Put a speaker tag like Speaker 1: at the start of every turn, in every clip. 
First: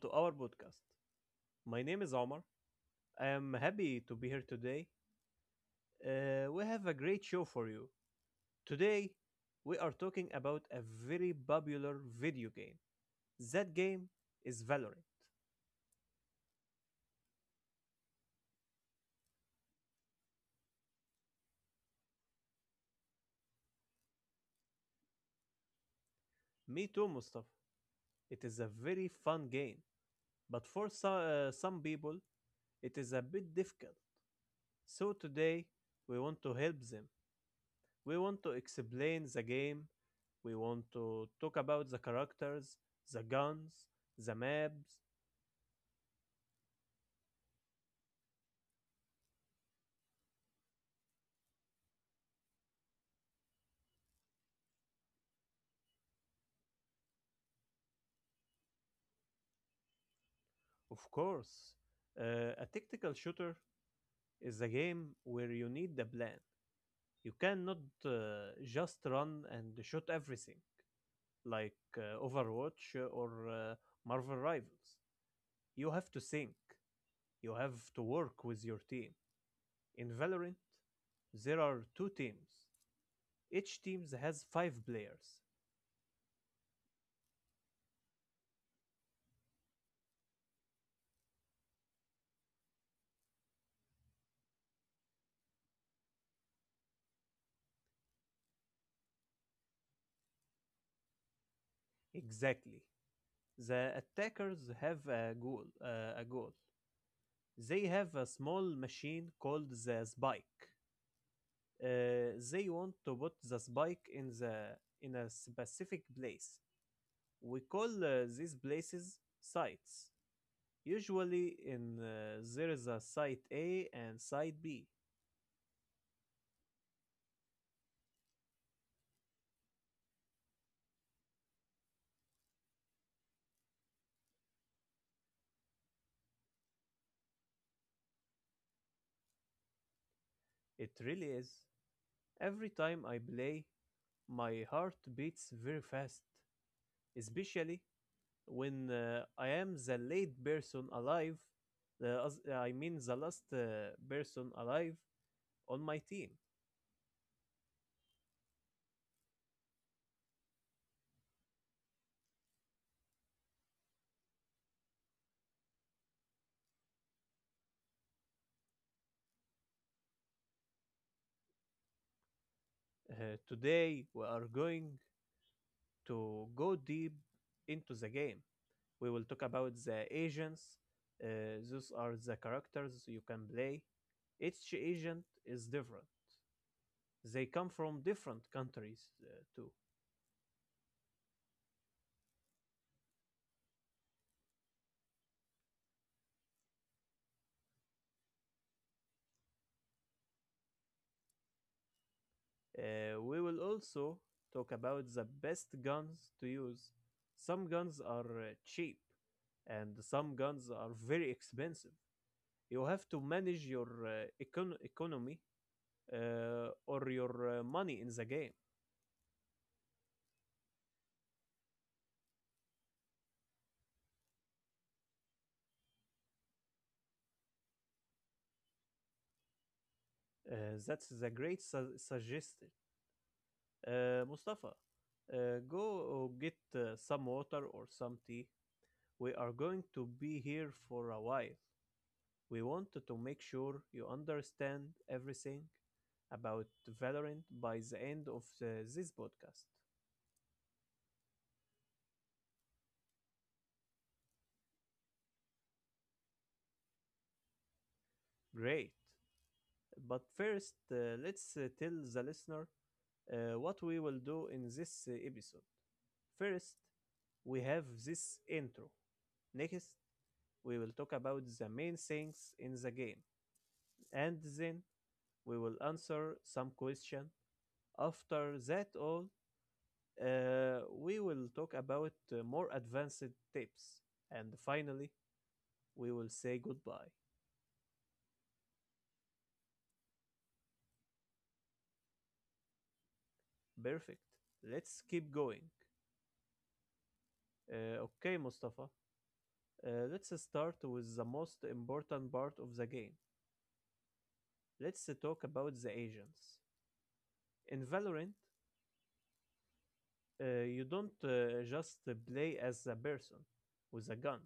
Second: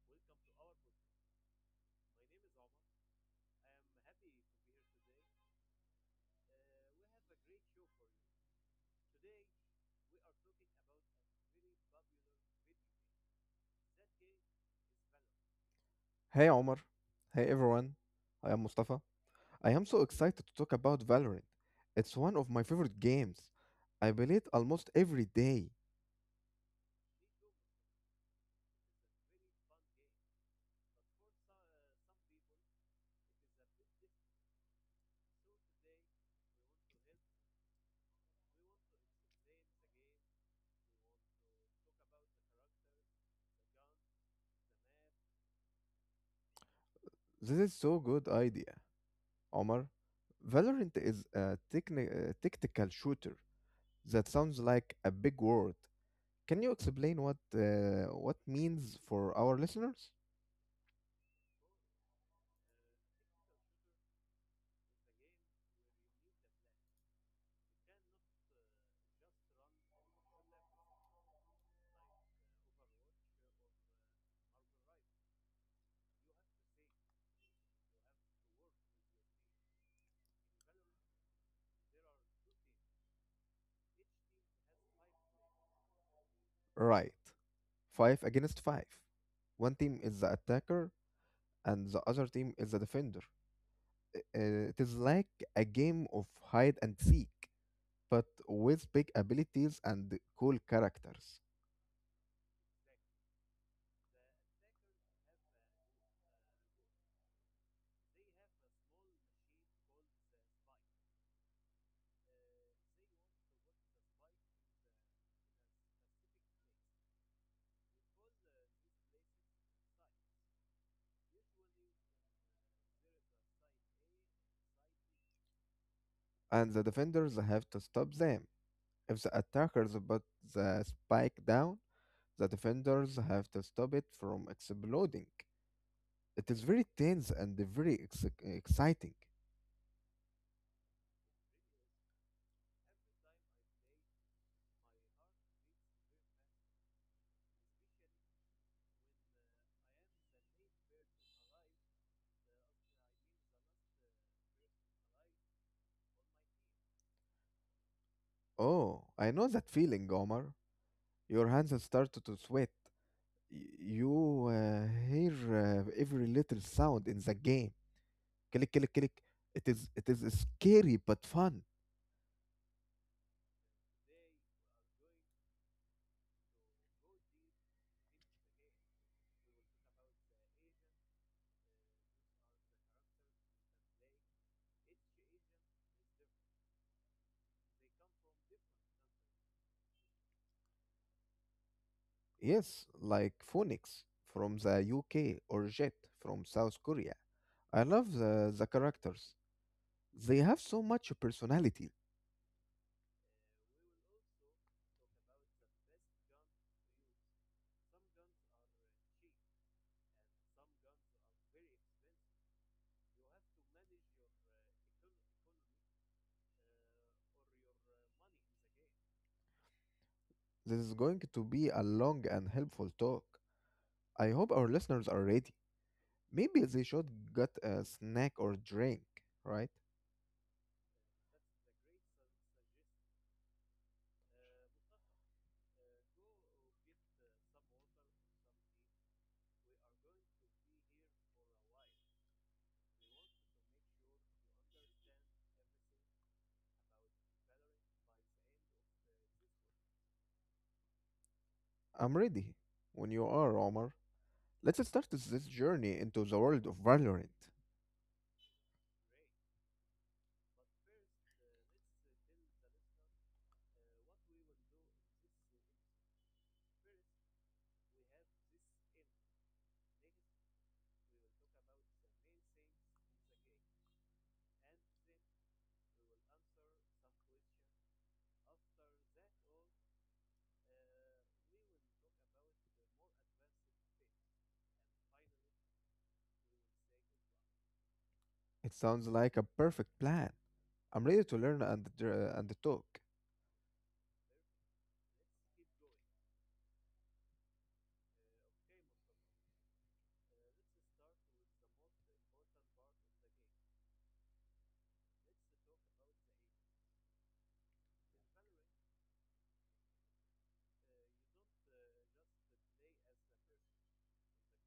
Speaker 1: to our podcast. My name is Omar. I am happy to be here today. We have a great show for you. Today, we are talking about a very popular video game. That game is Valorant.
Speaker 2: Hey Omar. Hey everyone. I am Mustafa. I am so excited to talk about Valorant. It's one of my favorite games. I play it almost every day.
Speaker 1: Me too, Mustafa. It is a very fun game, but for some people, it is a bit difficult. So, today, we want to help them. We want to explain the game, we want to talk about the characters, the guns, the maps,
Speaker 2: This is so good idea, Omar. Valorant is a tactical shooter. That sounds like a big word. Can you explain what means for our listeners?
Speaker 1: of course. A tactical shooter is a game where you need a plan. You cannot just run and shoot everything like Overwatch or Marvel Rivals. You have to think, you have to work with your team. In Valorant, there are two teams. Each team has five players.
Speaker 2: Right. 5 against 5. One team is the attacker and the other team is the defender. It is like a game of hide and seek, but with big abilities and cool characters.
Speaker 1: Exactly. The attackers have a goal. They have a small machine called the spike. They want to put the spike in the in a specific place. We call these places sites. Usually, in there is a site A and site B.
Speaker 2: And the defenders have to stop them. If the attackers put the spike down, the defenders have to stop it from exploding. It is very tense and very exciting.
Speaker 1: It really is. Every time I play, my heart beats very fast, especially when I am the late person alive, the, as- I mean the last person alive on my team.
Speaker 2: Oh, I know that feeling, Omar. Your hands start to sweat. Y- You hear every little sound in the game, click click click. It is it is scary but fun.
Speaker 1: Today we are going to go deep into the game. We will talk about the agents. Those are the characters you can play. Each agent is different. They come from different countries too.
Speaker 2: Yes, like Phoenix from the UK or Jet from South Korea. I love the characters. They have so much personality.
Speaker 1: We will also talk about the best guns to use. Some guns are cheap and some guns are very expensive. You have to manage your economy or your money in the game.
Speaker 2: This is going to be a long and helpful talk. I hope our listeners are ready. Maybe they should get a snack or drink, right?
Speaker 1: Uh, that's a great suggestion. Mustafa, uh, go get some water or some tea. We are going to be here for a while. We wanted to make sure you understand everything about Valorant by the end of this podcast.
Speaker 2: I'm ready when you are, Omar. Let's start this journey into the world of Valorant.
Speaker 1: Great. But first, let's tell the listener what we will do in this episode. First, we have this intro. Next, we will talk about the main things in the game. And then we will answer some questions. After that all, we will talk about more advanced tips. And finally, we will say goodbye.
Speaker 2: It sounds like a perfect plan. I'm ready to learn and and talk.
Speaker 1: Perfect. Let's keep going. Okay, Mustafa. Let's start with the most important part of the game. Let's talk about the agents. In Valorant, you don't just play as a person with a gun.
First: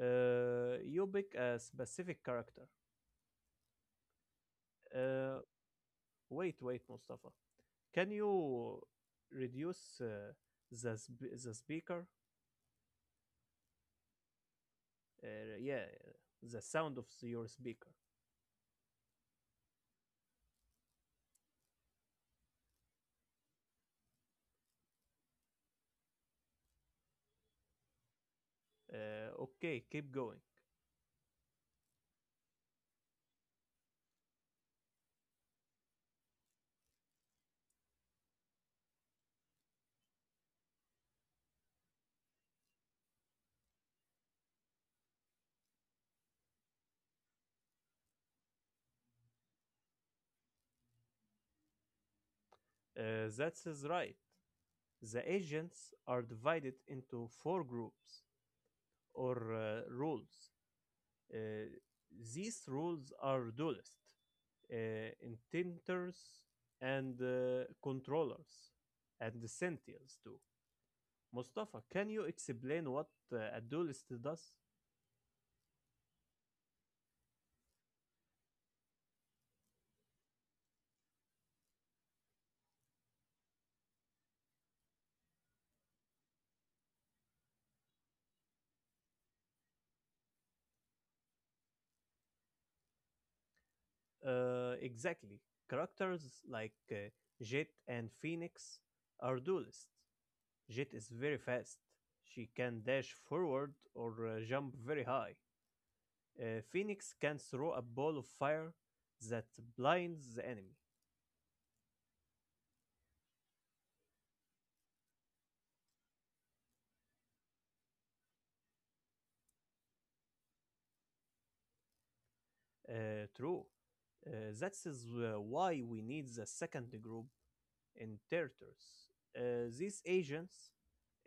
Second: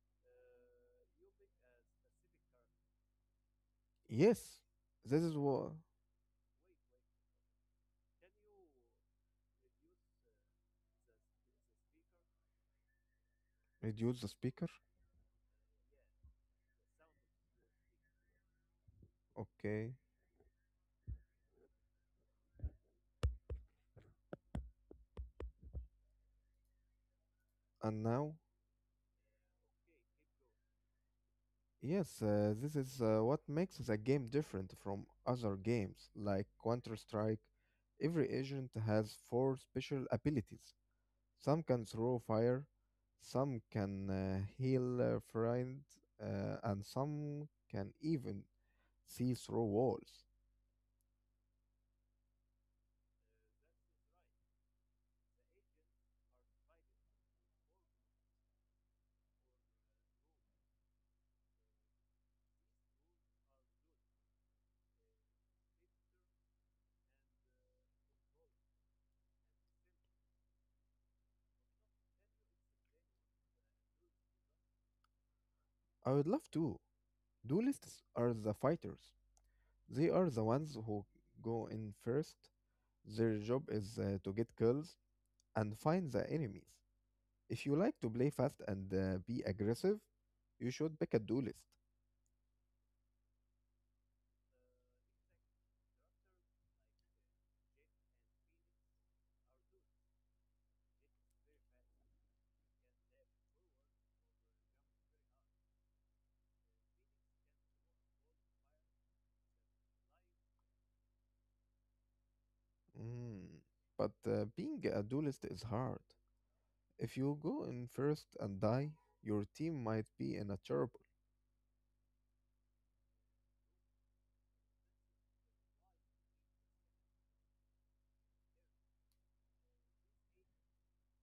Speaker 1: You pick a specific character.
Speaker 2: Yes, this is
Speaker 1: Uh,
Speaker 2: what
Speaker 1: wait, wait, Mustafa. Can you reduce the speaker?
Speaker 2: reduce the speaker.
Speaker 1: Yeah, the sound of your speaker.
Speaker 2: Okay, and now
Speaker 1: Okay, keep going.
Speaker 2: yes, this is what makes the game different from other games like Counter Strike. Every agent has four special abilities. Some can throw fire, some can heal a friend, and some can even see through walls.
Speaker 1: That is right. The agents are divided into four groups or rules. Uh, these rules are dualists, intenters and controllers, and the sentinels too. Mustafa, can you explain what a dualist does?
Speaker 2: I would love to. Duelists are the fighters. They are the ones who go in first. Their job is to get kills and find the enemies. If you like to play fast and be aggressive, you should pick a duelist.
Speaker 1: Exactly. Characters like Jet and Phoenix are duelists. Jet is very fast. She can dash forward or jump very high. Phoenix can throw a ball of fire that blinds the enemy.
Speaker 2: Mm. But being a duelist is hard. If you go in first and die, your team might be in a trouble.
Speaker 1: True. That is why we need the second group in territories. These agents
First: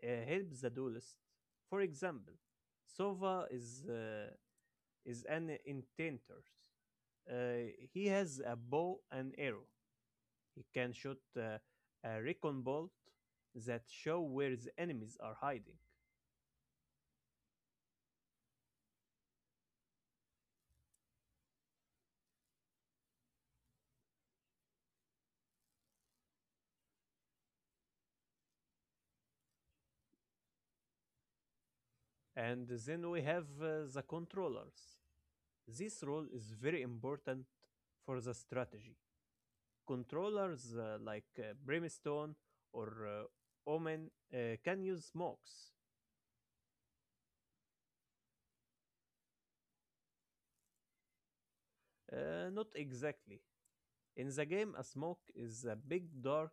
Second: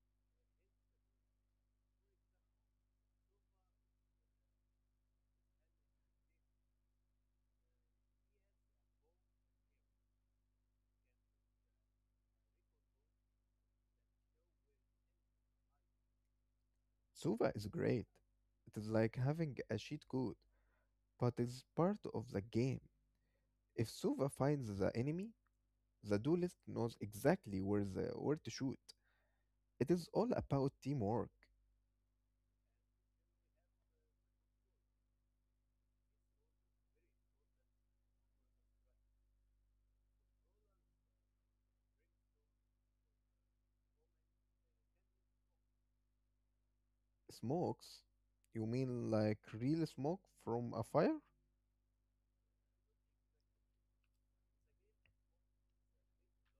Speaker 1: help the duelist. For example, Sova is an intenter. He has a bow and arrow. He can shoot a recon bolt that show where the enemies are hiding.
Speaker 2: Suva is great. It is like having a cheat code, but it's part of the game. If Suva finds the enemy, the duelist knows exactly where to shoot. It is all about teamwork.
Speaker 1: And then we have the controllers. This role is very important for the strategy. Controllers like Brimstone or Omen can use smokes.
Speaker 2: Smokes? You mean like real smoke from a fire?
Speaker 1: Not exactly. In the game, a smoke is a big dark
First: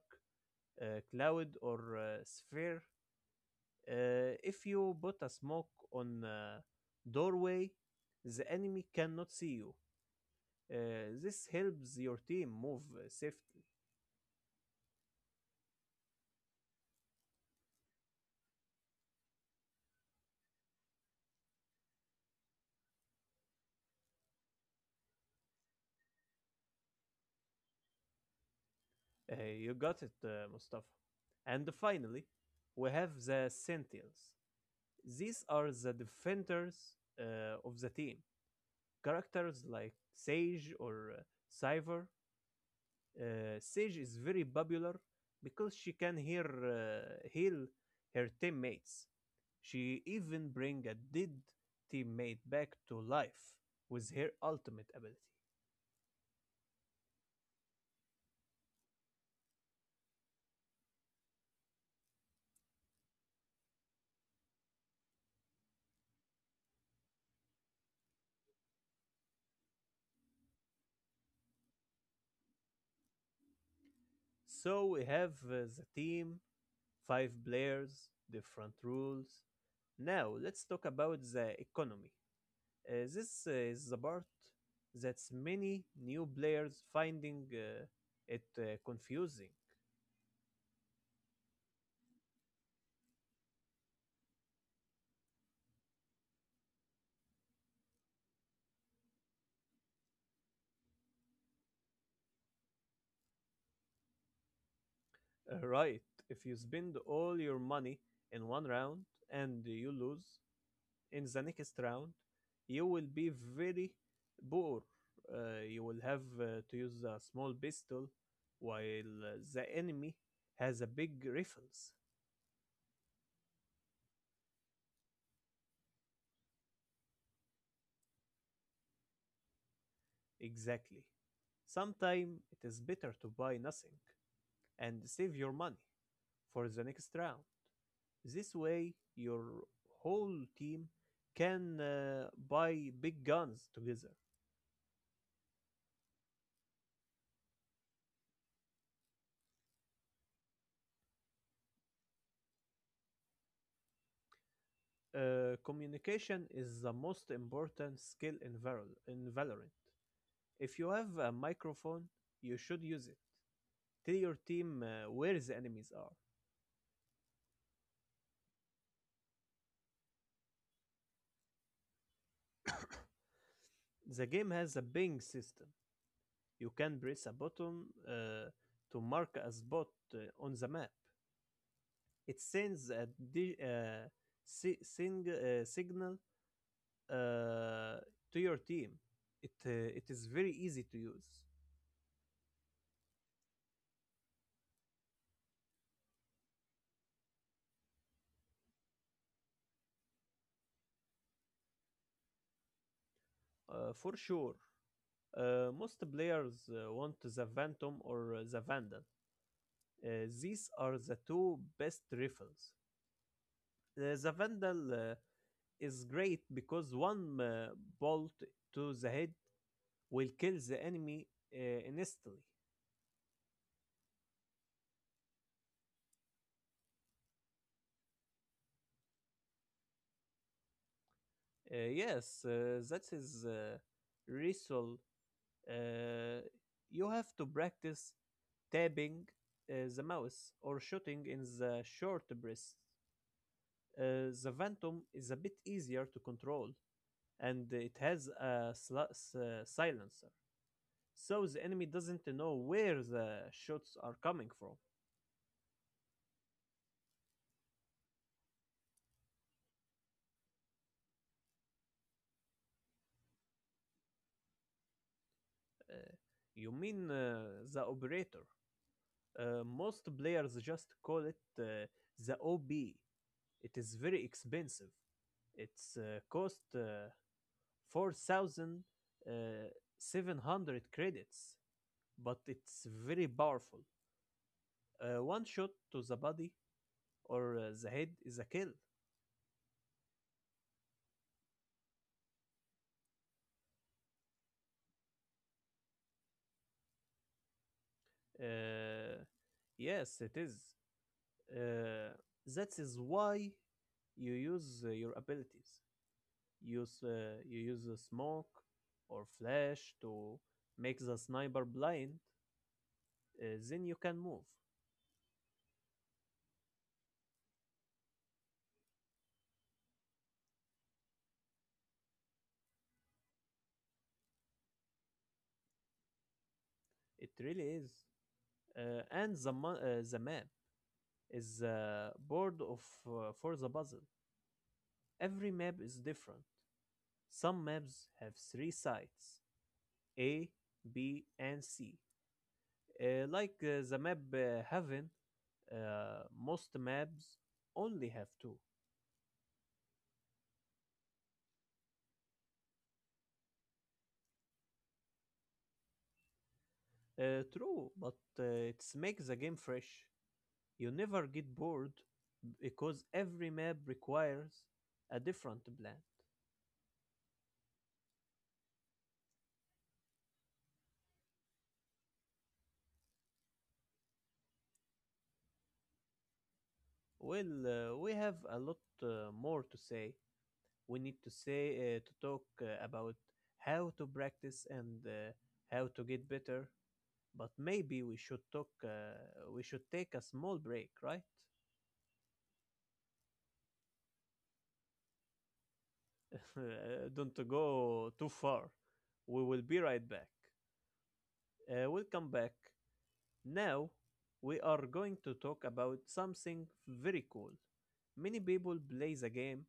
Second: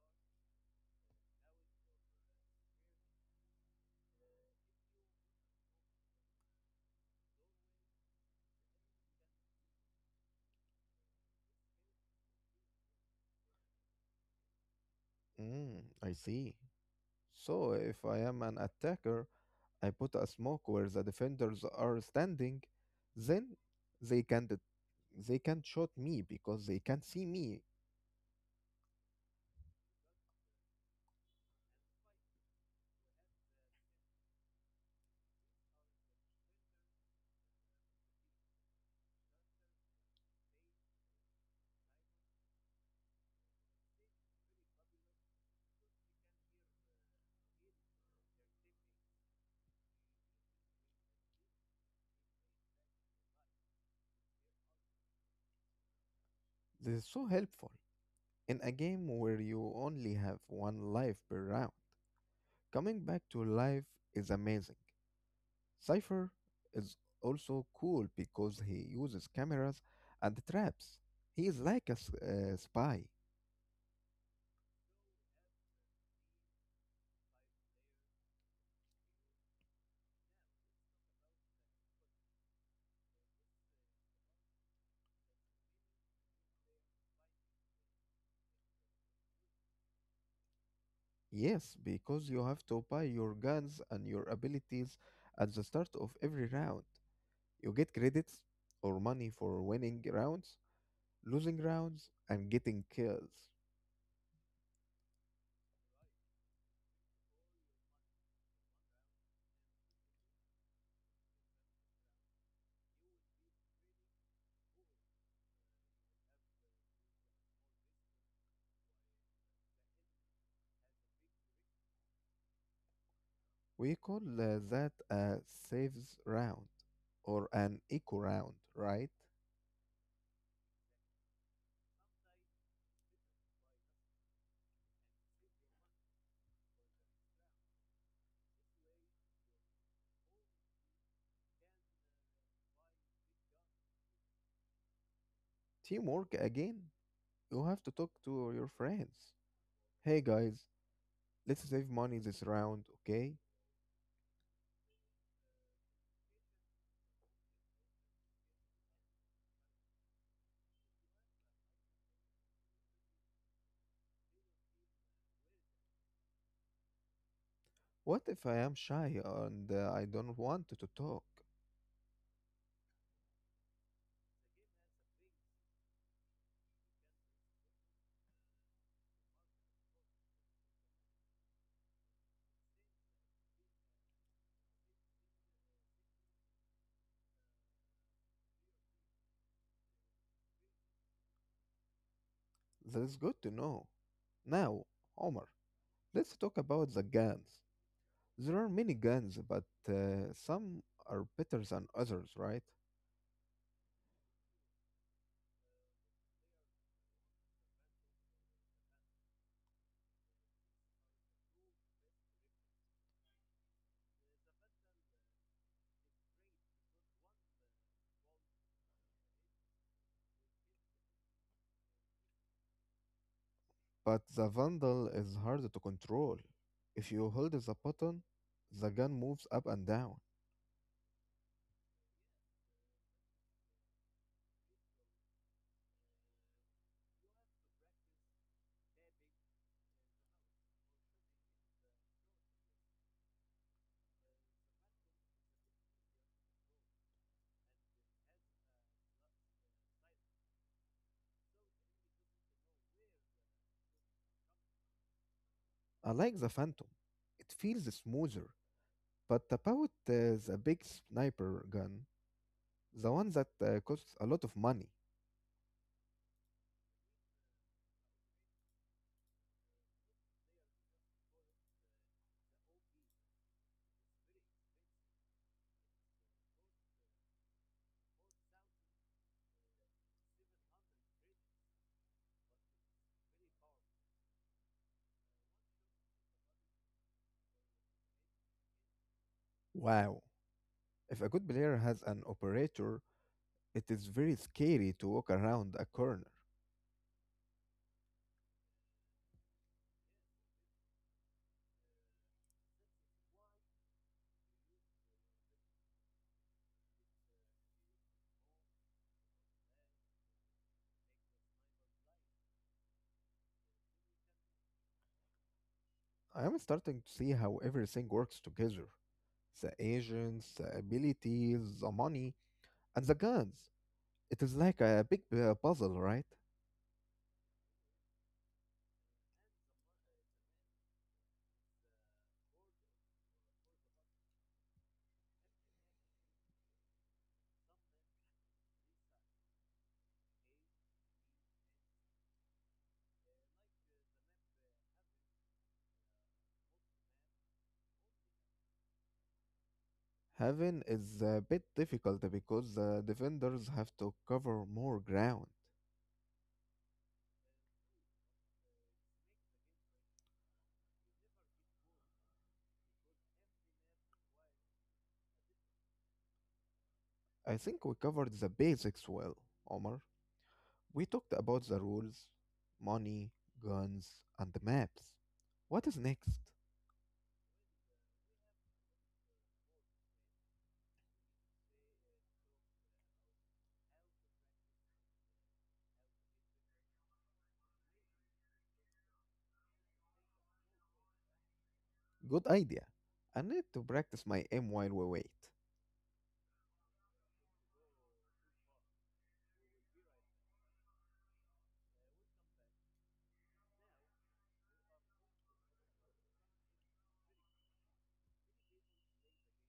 Speaker 1: cloud or sphere. If you put a smoke on a doorway, the enemy cannot see you. This helps your team move safely.
Speaker 2: Mm, I see. So if I am an attacker, I put a smoke where the defenders are standing, then they can not they can't shoot me because they can't see me.
Speaker 1: You got it, Mustafa. And finally, we have the Sentinels. These are the defenders of the team. Characters like Sage or Cypher. Sage is very popular because she can hear heal her teammates. She even bring a dead teammate back to life with her ultimate ability.
Speaker 2: This is so helpful in a game where you only have one life per round. Coming back to life is amazing. Cypher is also cool because he uses cameras and traps. He is like a spy.
Speaker 1: So we have the team, five players, different rules. Now let's talk about the economy. This is the part that's many new players finding it confusing.
Speaker 2: Yes, because you have to buy your guns and your abilities at the start of every round. You get credits or money for winning rounds, losing rounds, and getting kills.
Speaker 1: Right, if you spend all your money in one round and you lose in the next round, you will be very poor. You will have to use a small pistol while the enemy has a big rifles.
Speaker 2: We call that a saves round or an eco round, right?
Speaker 1: Exactly. Sometimes it is better to buy nothing and save your money for the next round. This way, your whole team can buy big guns together.
Speaker 2: Teamwork again. You have to talk to your friends. Hey guys, let's save money this round, okay?
Speaker 1: Communication is the most important skill in, in Valorant. If you have a microphone, you should use it. Tell your team where the enemies are.
Speaker 2: What if I am shy and I don't want to talk?
Speaker 1: The game has a ping system. You can press a button to mark a spot uh, on the map. It sends a signal uh, to your team. It uh, it is very easy to use.
Speaker 2: That's good to know. Now, Omar, let's talk about the guns. There are many guns, but some are better than others, right?
Speaker 1: For sure. Most players want the Phantom or the Vandal. These are the two best rifles. The Vandal is great because one bolt to the head will kill the enemy uh, instantly.
Speaker 2: But the Vandal is hard to control. If you hold the button, the gun moves up and down.
Speaker 1: Yes, that is ritual. Uh, you have to practice tapping the mouse or shooting in the short breaths. The Phantom is a bit easier to control and it has a silencer, so the enemy doesn't know where the shots are coming from.
Speaker 2: I like the Phantom. It feels smoother. But about the big sniper gun, the one that costs a lot of money.
Speaker 1: Uh, you mean the operator? Most players just call it the OB. It is very expensive. It's cost 4,700 credits, but it's very powerful. One shot to the body or the head is a kill.
Speaker 2: Wow. If a good player has an operator, it is very scary to walk around a corner.
Speaker 1: Uh, yes, it is. Uh, that is why you use your abilities. Use you use the smoke or flash to make the sniper blind, then you can move.
Speaker 2: I am starting to see how everything works together. The agents, the abilities, the money, and the guns. It is like a big puzzle, right?
Speaker 1: It really is, and the map is the board of for the puzzle. Every map is different. Some maps have three sides, A, B and C, like the map heaven. Most maps only have two.
Speaker 2: Heaven is a bit difficult because the defenders have to cover more ground.
Speaker 1: True, but uh, it's make the game fresh. You never get bored because every map requires a different plan.
Speaker 2: I think we covered the basics well, Omar. We talked about the rules, money, guns, and the maps. What is next?
Speaker 1: Well, we have a lot more to say. We need to say to talk about how to practice and how to get better. But maybe we should talk. We should take a small break, right?
Speaker 2: Good idea. I need to practice my aim while we wait.
Speaker 1: Don't go too far. We will be right back. We'll come back. Now, we are going to talk about something very cool. Many people play the game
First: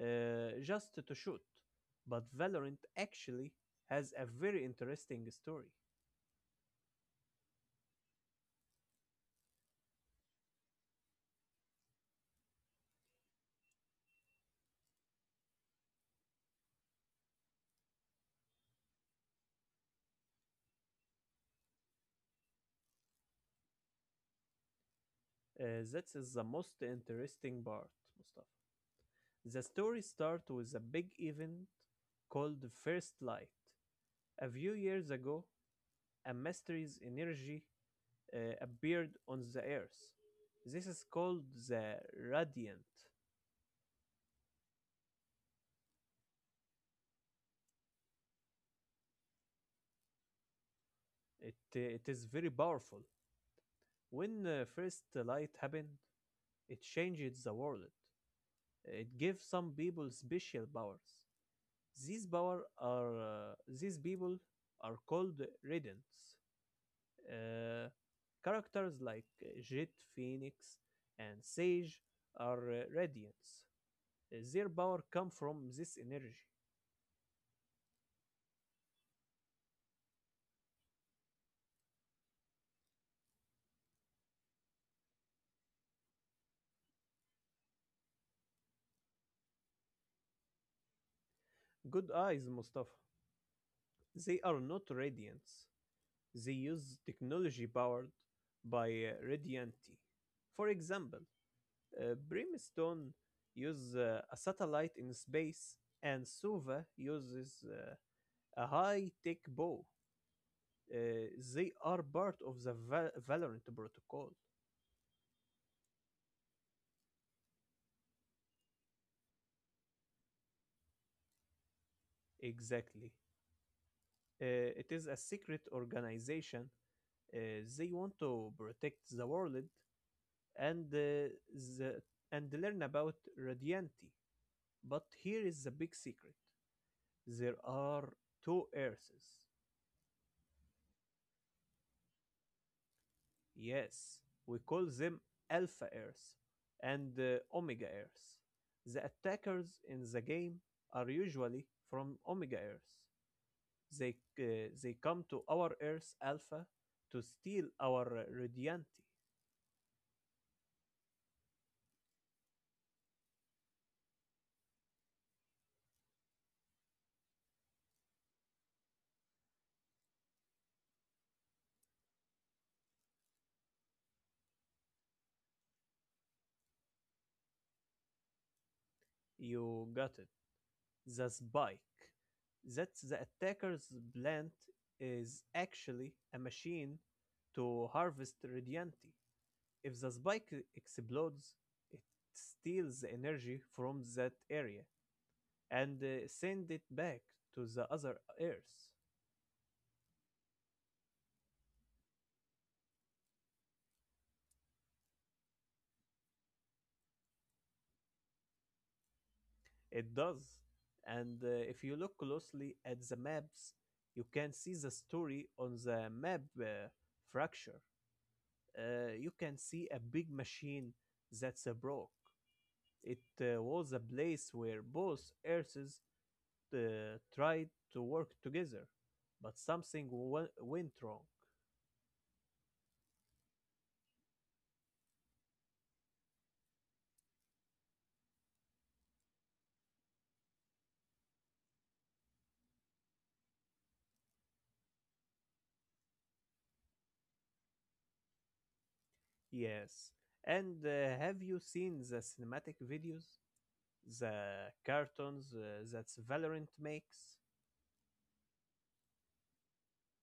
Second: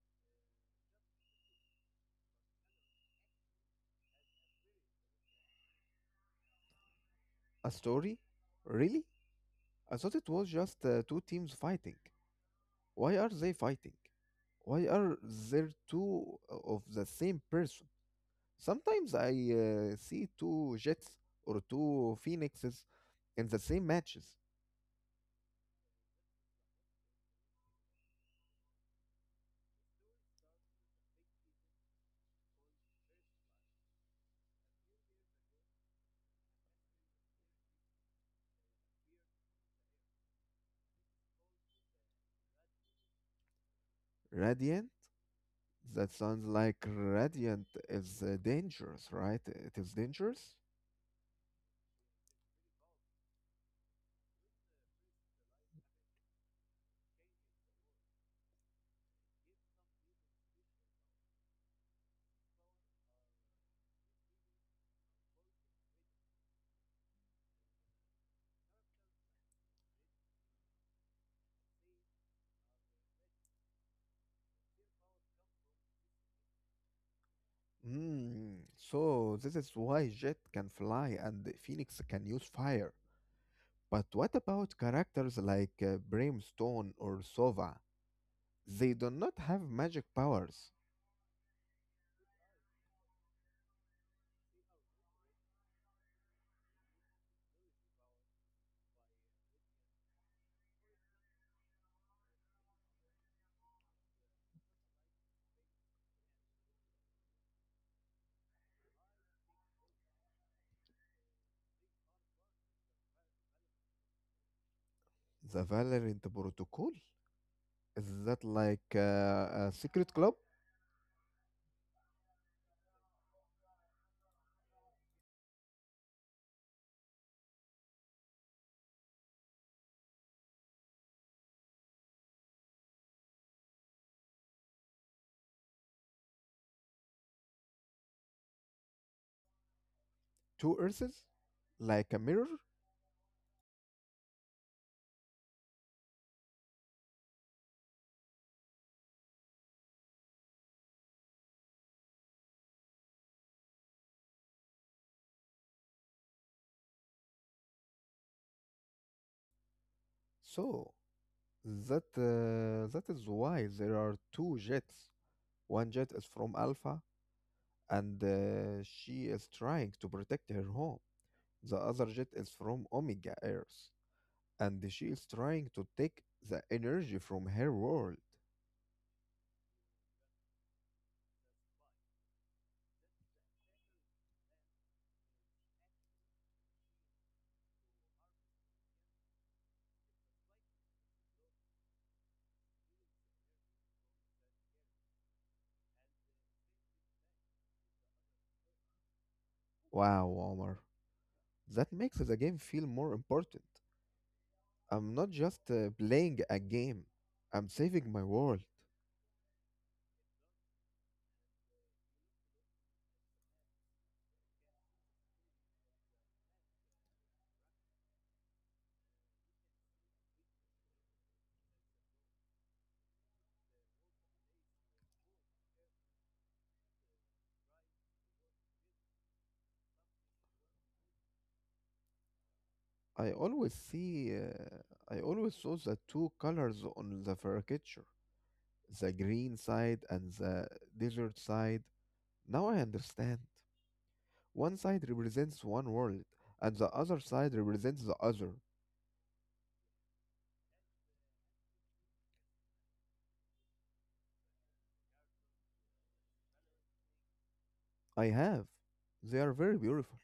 Speaker 1: just to shoot, but Valorant actually has a very interesting story.
Speaker 2: A story? Really? I thought it was just two teams fighting. Why are they fighting? Why are there two of the same person? Sometimes I see two jets or two phoenixes in the same matches.
Speaker 1: That is the most interesting part, Mustafa. The story starts with a big event called First Light. A few years ago, a mysterious energy appeared on the Earth. This is called the Radiant.
Speaker 2: Radiant. That sounds like Radiant is dangerous, right? It is dangerous?
Speaker 1: It is very powerful. When first light happened, it changed the world. It gave some people special powers. These people are called radiants. Uh, characters like Jet, Phoenix and Sage are radiants. Their power come from this energy.
Speaker 2: Mm, so this is why Jet can fly and Phoenix can use fire. But what about characters like Brimstone or Sova? They do not have magic powers.
Speaker 1: Good eyes, Mustafa. They are not radiants. They use technology powered by Radianti. For example, Brimstone uses a satellite in space, and Suva uses a high-tech bow. Uh, they are part of the Valorant protocol.
Speaker 2: The Valorant Protocol? Is that like a secret club?
Speaker 1: Exactly. Uh, it is a secret organization. They want to protect the world and and learn about Radianti. But here is the big secret. There are two Earths.
Speaker 2: Two Earths? Like a mirror?
Speaker 1: Yes, we call them Alpha Earth and Omega Earth. The attackers in the game are usually from Omega Earth. They come to our Earth Alpha to steal our Radiante.
Speaker 2: So, that that is why there are two jets. One jet is from Alpha, and she is trying to protect her home. The other jet is from Omega Earth, and she is trying to take the energy from her world.
Speaker 1: You got it. The spike, that's the attacker's plant, is actually a machine to harvest Radiante. If the spike explodes, it steals the energy from that area and send it back to the other Earth.
Speaker 2: Wow, Omar, that makes the game feel more important. I'm not just playing a game. I'm saving my world.
Speaker 1: It does. And if you look closely at the maps, you can see the story on the map fracture. You can see a big machine that's a broke. It was a place where both Earths tried to work together, but something went wrong.
Speaker 2: I always see, I always saw the two colors on the caricature, the green side and the desert side. Now I understand. One side represents one world, and the other side represents the other.
Speaker 1: Yes. And have you seen the cinematic videos, the cartoons that Valorant makes?
Speaker 2: I have. They are very beautiful.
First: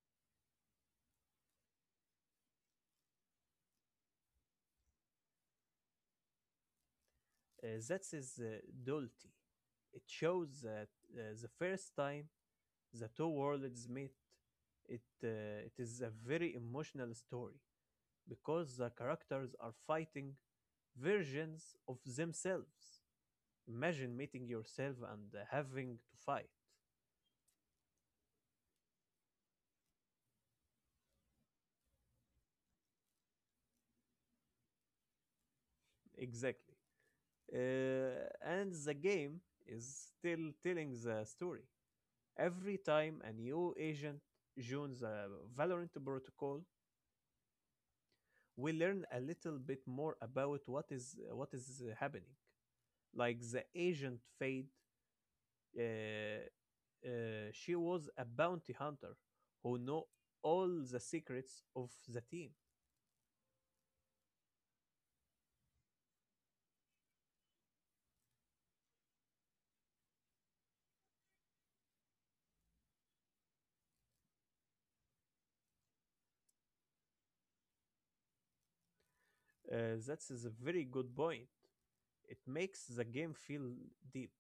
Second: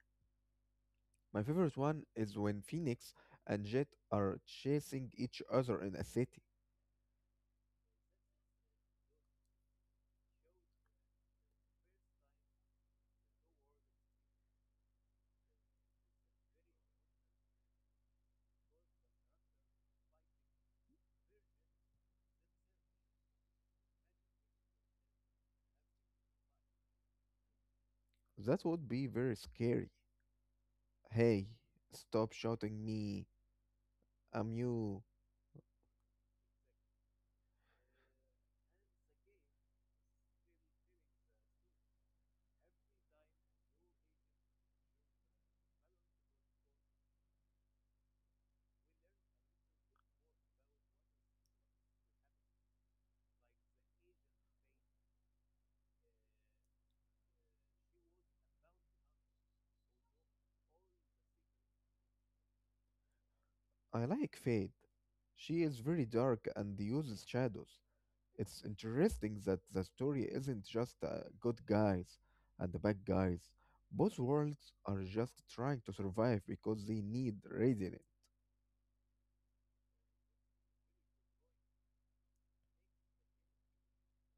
Speaker 2: My favorite one is when Phoenix and Jet are chasing each other in a city.
Speaker 1: That is Dolty. It shows that the first time the two worlds meet. It is a very emotional story, because the characters are fighting versions of themselves. Imagine meeting yourself and having to fight.
Speaker 2: That would be very scary. Hey, stop shouting me. I'm you.
Speaker 1: Exactly. And the game is still telling the story. Every time a new agent joins the Valorant protocol, we learn a little bit more about what is happening. Like the agent Fade, uh, she was a bounty hunter who knew all the secrets of the team.
Speaker 2: I like Fade. She is very dark and uses shadows. It's interesting that the story isn't just good guys and the bad guys. Both worlds are just trying to survive because they need radiant.
Speaker 1: That is a very good point. It makes the game feel deep.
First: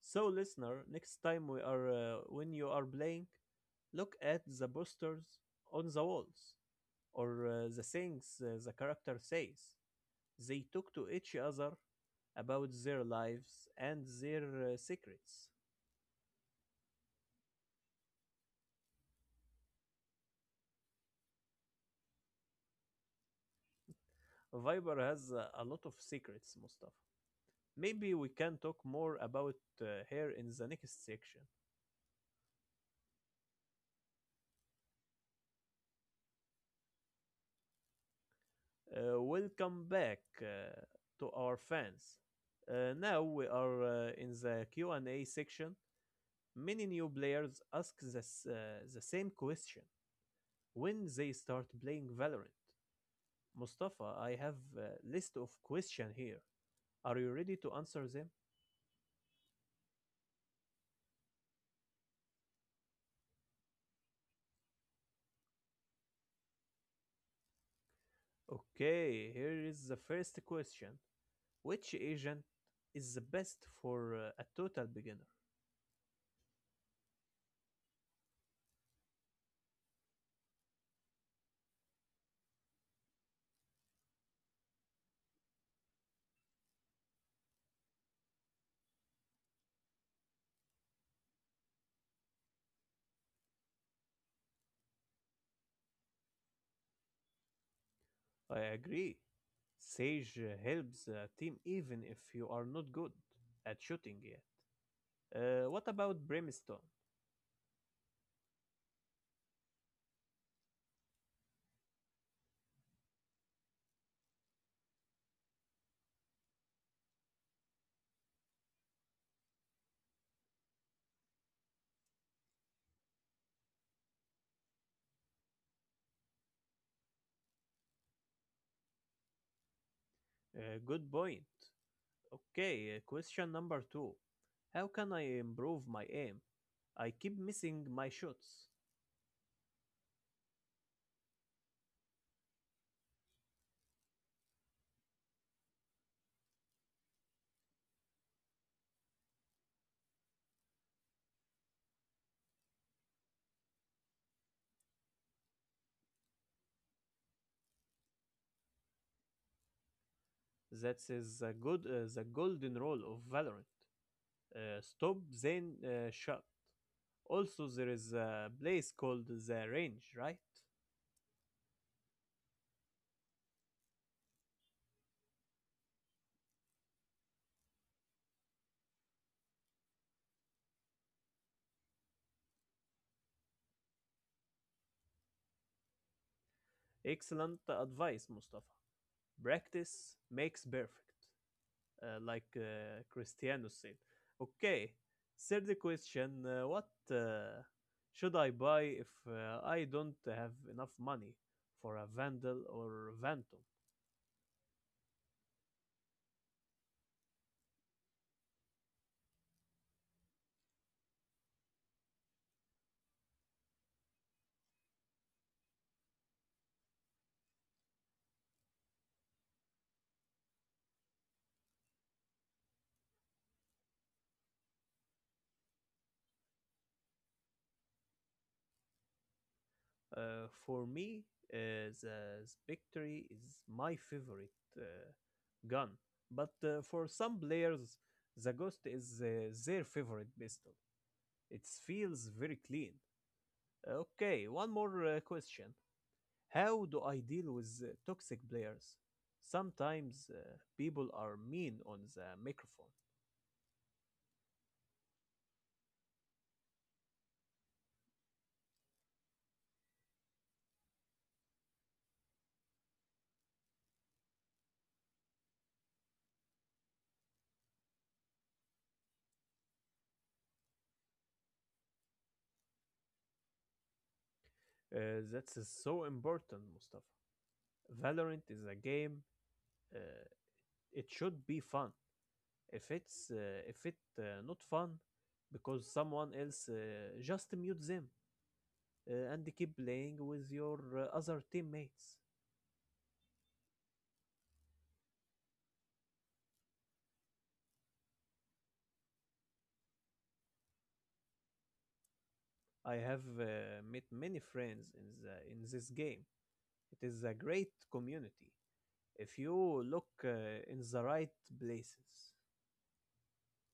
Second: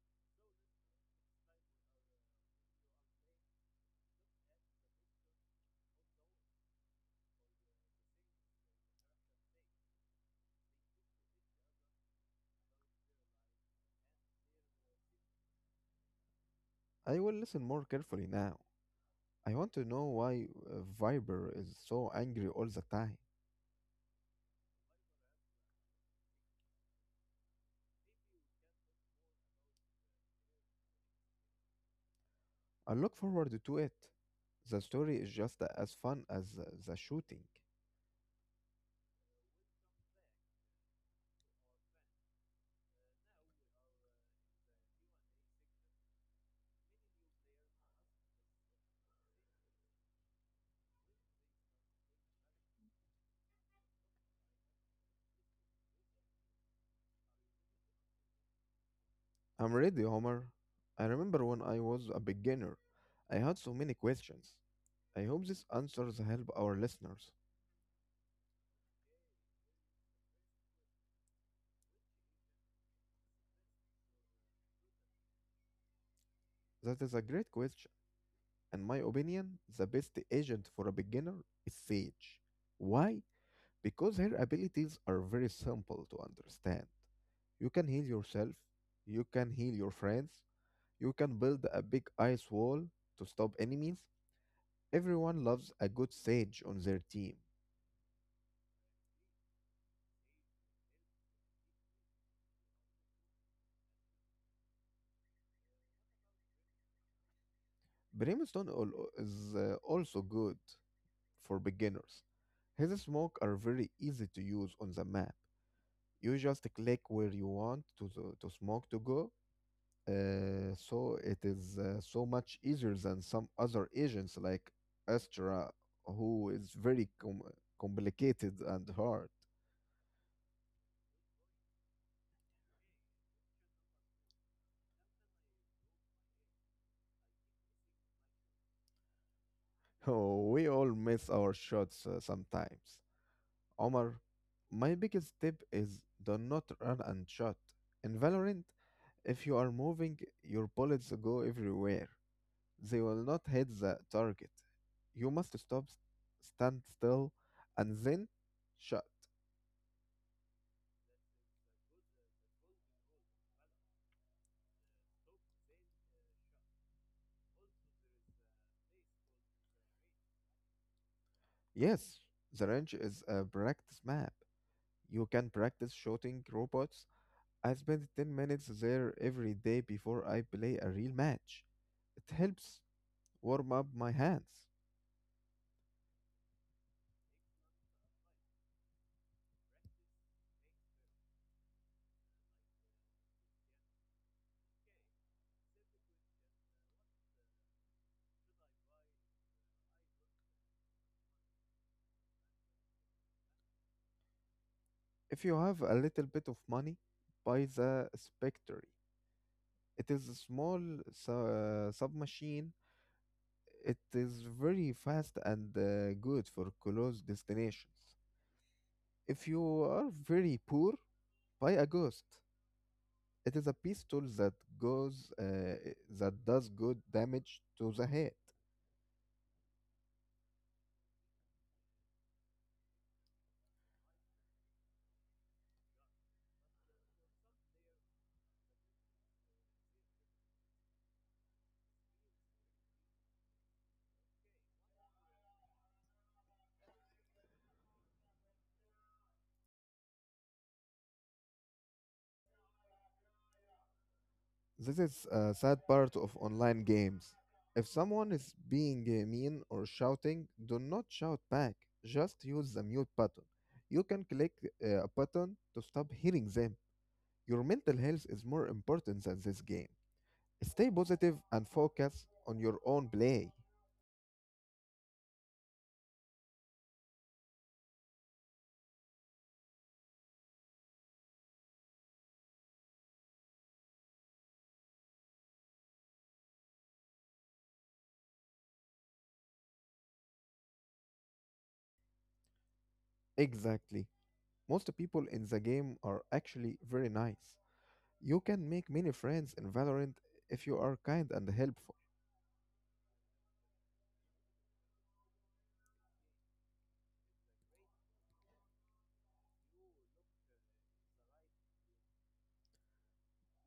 Speaker 1: So, listener, next time we are when you are playing, look at the posters on the walls, or the things the character says. They talk to each other about their lives and their secrets.
Speaker 2: I will listen more carefully now. I want to know why Viper is so angry all the time.
Speaker 1: Viper has a lot of secrets, Mustafa. Maybe we can talk more about her in the next section.
Speaker 2: I look forward to it. The story is just as fun as the shooting.
Speaker 1: Welcome back to our fans. Now we are in the Q&A section. Many new players ask the same question when they start playing Valorant. Mustafa, I have a list of questions here. Are you ready to answer them?
Speaker 2: I'm ready, Homer. I remember when I was a beginner, I had so many questions. I hope this answers help our listeners.
Speaker 1: Okay, here is the first question. Which agent is the best for a total beginner?
Speaker 2: That is a great question. In my opinion, the best agent for a beginner is Sage. Why? Because her abilities are very simple to understand. You can heal yourself, you can heal your friends, you can build a big ice wall to stop enemies. Everyone loves a good Sage on their team.
Speaker 1: I agree. Sage helps a team even if you are not good at shooting yet. What about Brimstone?
Speaker 2: Brimstone is also good for beginners. His smoke are very easy to use on the map. You just click where you want to smoke to go. So it is so much easier than some other agents like Astra, who is very complicated and hard.
Speaker 1: Good point. Okay, question number two. How can I improve my aim? I keep missing my shots.
Speaker 2: Oh, we all miss our shots sometimes. Omar, my biggest tip is do not run and shot. In Valorant, if you are moving, your bullets go everywhere. They will not hit the target. You must stop, stand still, and then shot.
Speaker 1: That is the golden rule of Valorant. Stop then shot. Also, there is a place called the range, right?
Speaker 2: Yes, the range is a practice map. You can practice shooting robots. I spend 10 minutes there every day before I play a real match. It helps warm up my hands.
Speaker 1: Excellent advice, Mustafa. Practice makes perfect, like Cristiano said. Okay, third question: what should I buy if I don't have enough money for a Vandal or Phantom?
Speaker 2: If you have a little bit of money, buy the Spectre. It is a small submachine. It is very fast and good for close destinations. If you are very poor, buy a Ghost. It is a pistol that goes uh, that does good damage to the head.
Speaker 1: For me, the Spectre is my favorite gun, but for some players, the Ghost is their favorite pistol. It feels very clean. Okay, one more question. How do I deal with toxic players? Sometimes people are mean on the microphone.
Speaker 2: This is a sad part of online games. If someone is being mean or shouting, do not shout back. Just use the mute button. You can click a button to stop hearing them. Your mental health is more important than this game. Stay positive and focus on your own play.
Speaker 1: That's so important, Mustafa. Valorant is a game. Uh, it should be fun. If it not fun, because someone else, just mute them and keep playing with your other teammates.
Speaker 2: Exactly. Most people in the game are actually very nice. You can make many friends in Valorant if you are kind and helpful.
Speaker 1: I have met many friends in the in this game. It is a great community if you look in the right places.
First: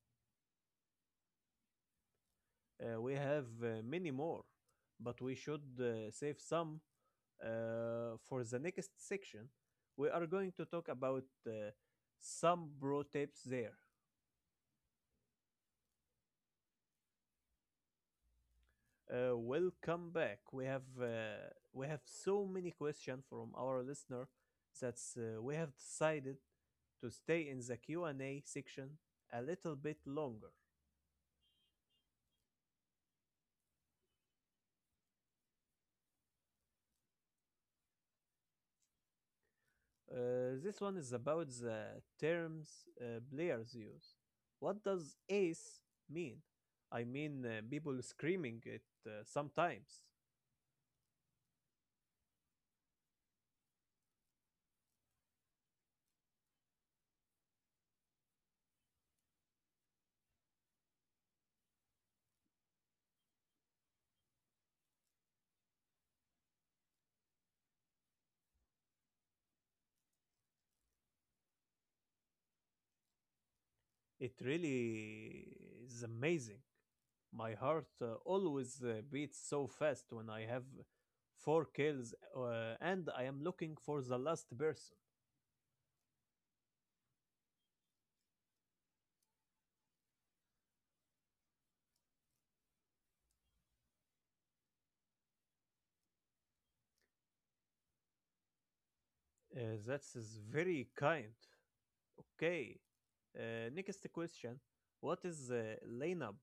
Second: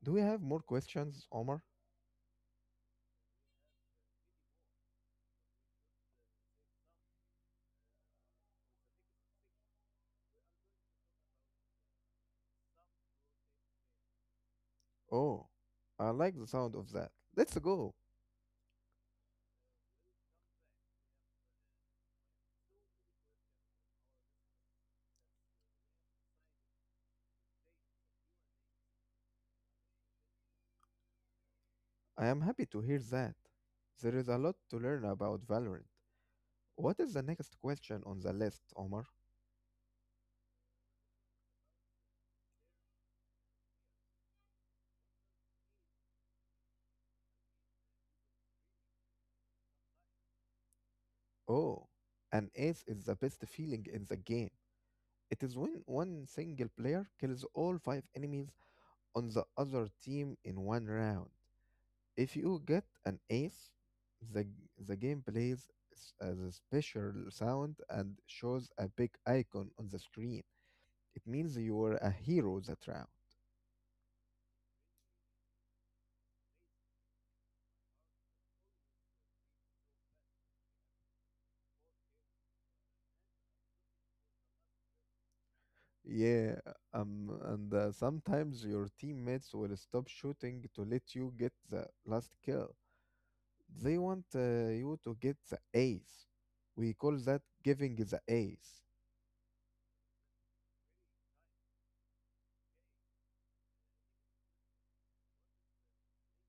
Speaker 2: Do we have more questions, Omar?
Speaker 1: Uh, we have many more, but we should save some for the next section. We are going to talk about some pro tips there.
Speaker 2: Oh, I like the sound of that. Let's go.
Speaker 1: Welcome back. We have so many questions from our listener that we have decided to stay in the Q&A section a little bit longer.
Speaker 2: I am happy to hear that. There is a lot to learn about Valorant. What is the next question on the list, Omar?
Speaker 1: This one is about the terms players use. What does ace mean? I mean, people screaming it sometimes.
Speaker 2: Oh, an ace is the best feeling in the game. It is when one single player kills all five enemies on the other team in one round. If you get an ace, the, the game plays as a special sound and shows a big icon on the screen. It means you were a hero that round.
Speaker 1: It really is amazing. My heart always beats so fast when I have four kills and I am looking for the last person.
Speaker 2: Yeah, and sometimes your teammates will stop shooting to let you get the last kill. They want you to get the ace. We call that giving the ace.
Speaker 1: That is very kind. Okay. Next question. What is lineup?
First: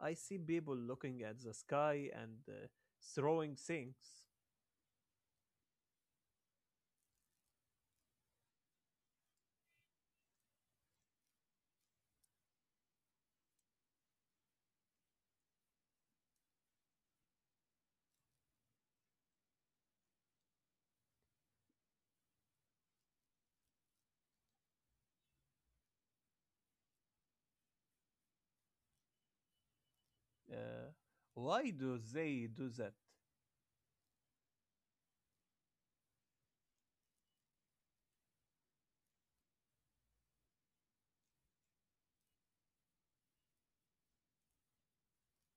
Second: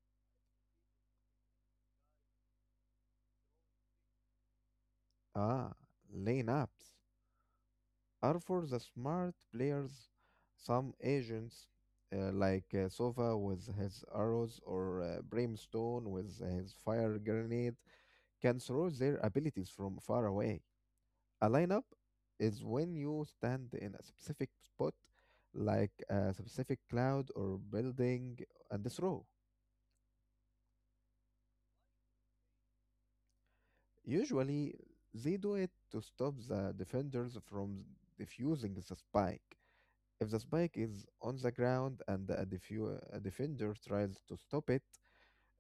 Speaker 1: I see people looking at the sky and throwing things.
Speaker 2: Ah, lane ups are for the smart players. Some agents, like Sova with his arrows or Brimstone with his fire grenade, can throw their abilities from far away. A lineup is when you stand in a specific spot, like a specific cloud or building, and throw.
Speaker 1: Uh, why do they do that?
Speaker 2: Usually, they do it to stop the defenders from defusing the spike. If the spike is on the ground and a defender tries to stop it,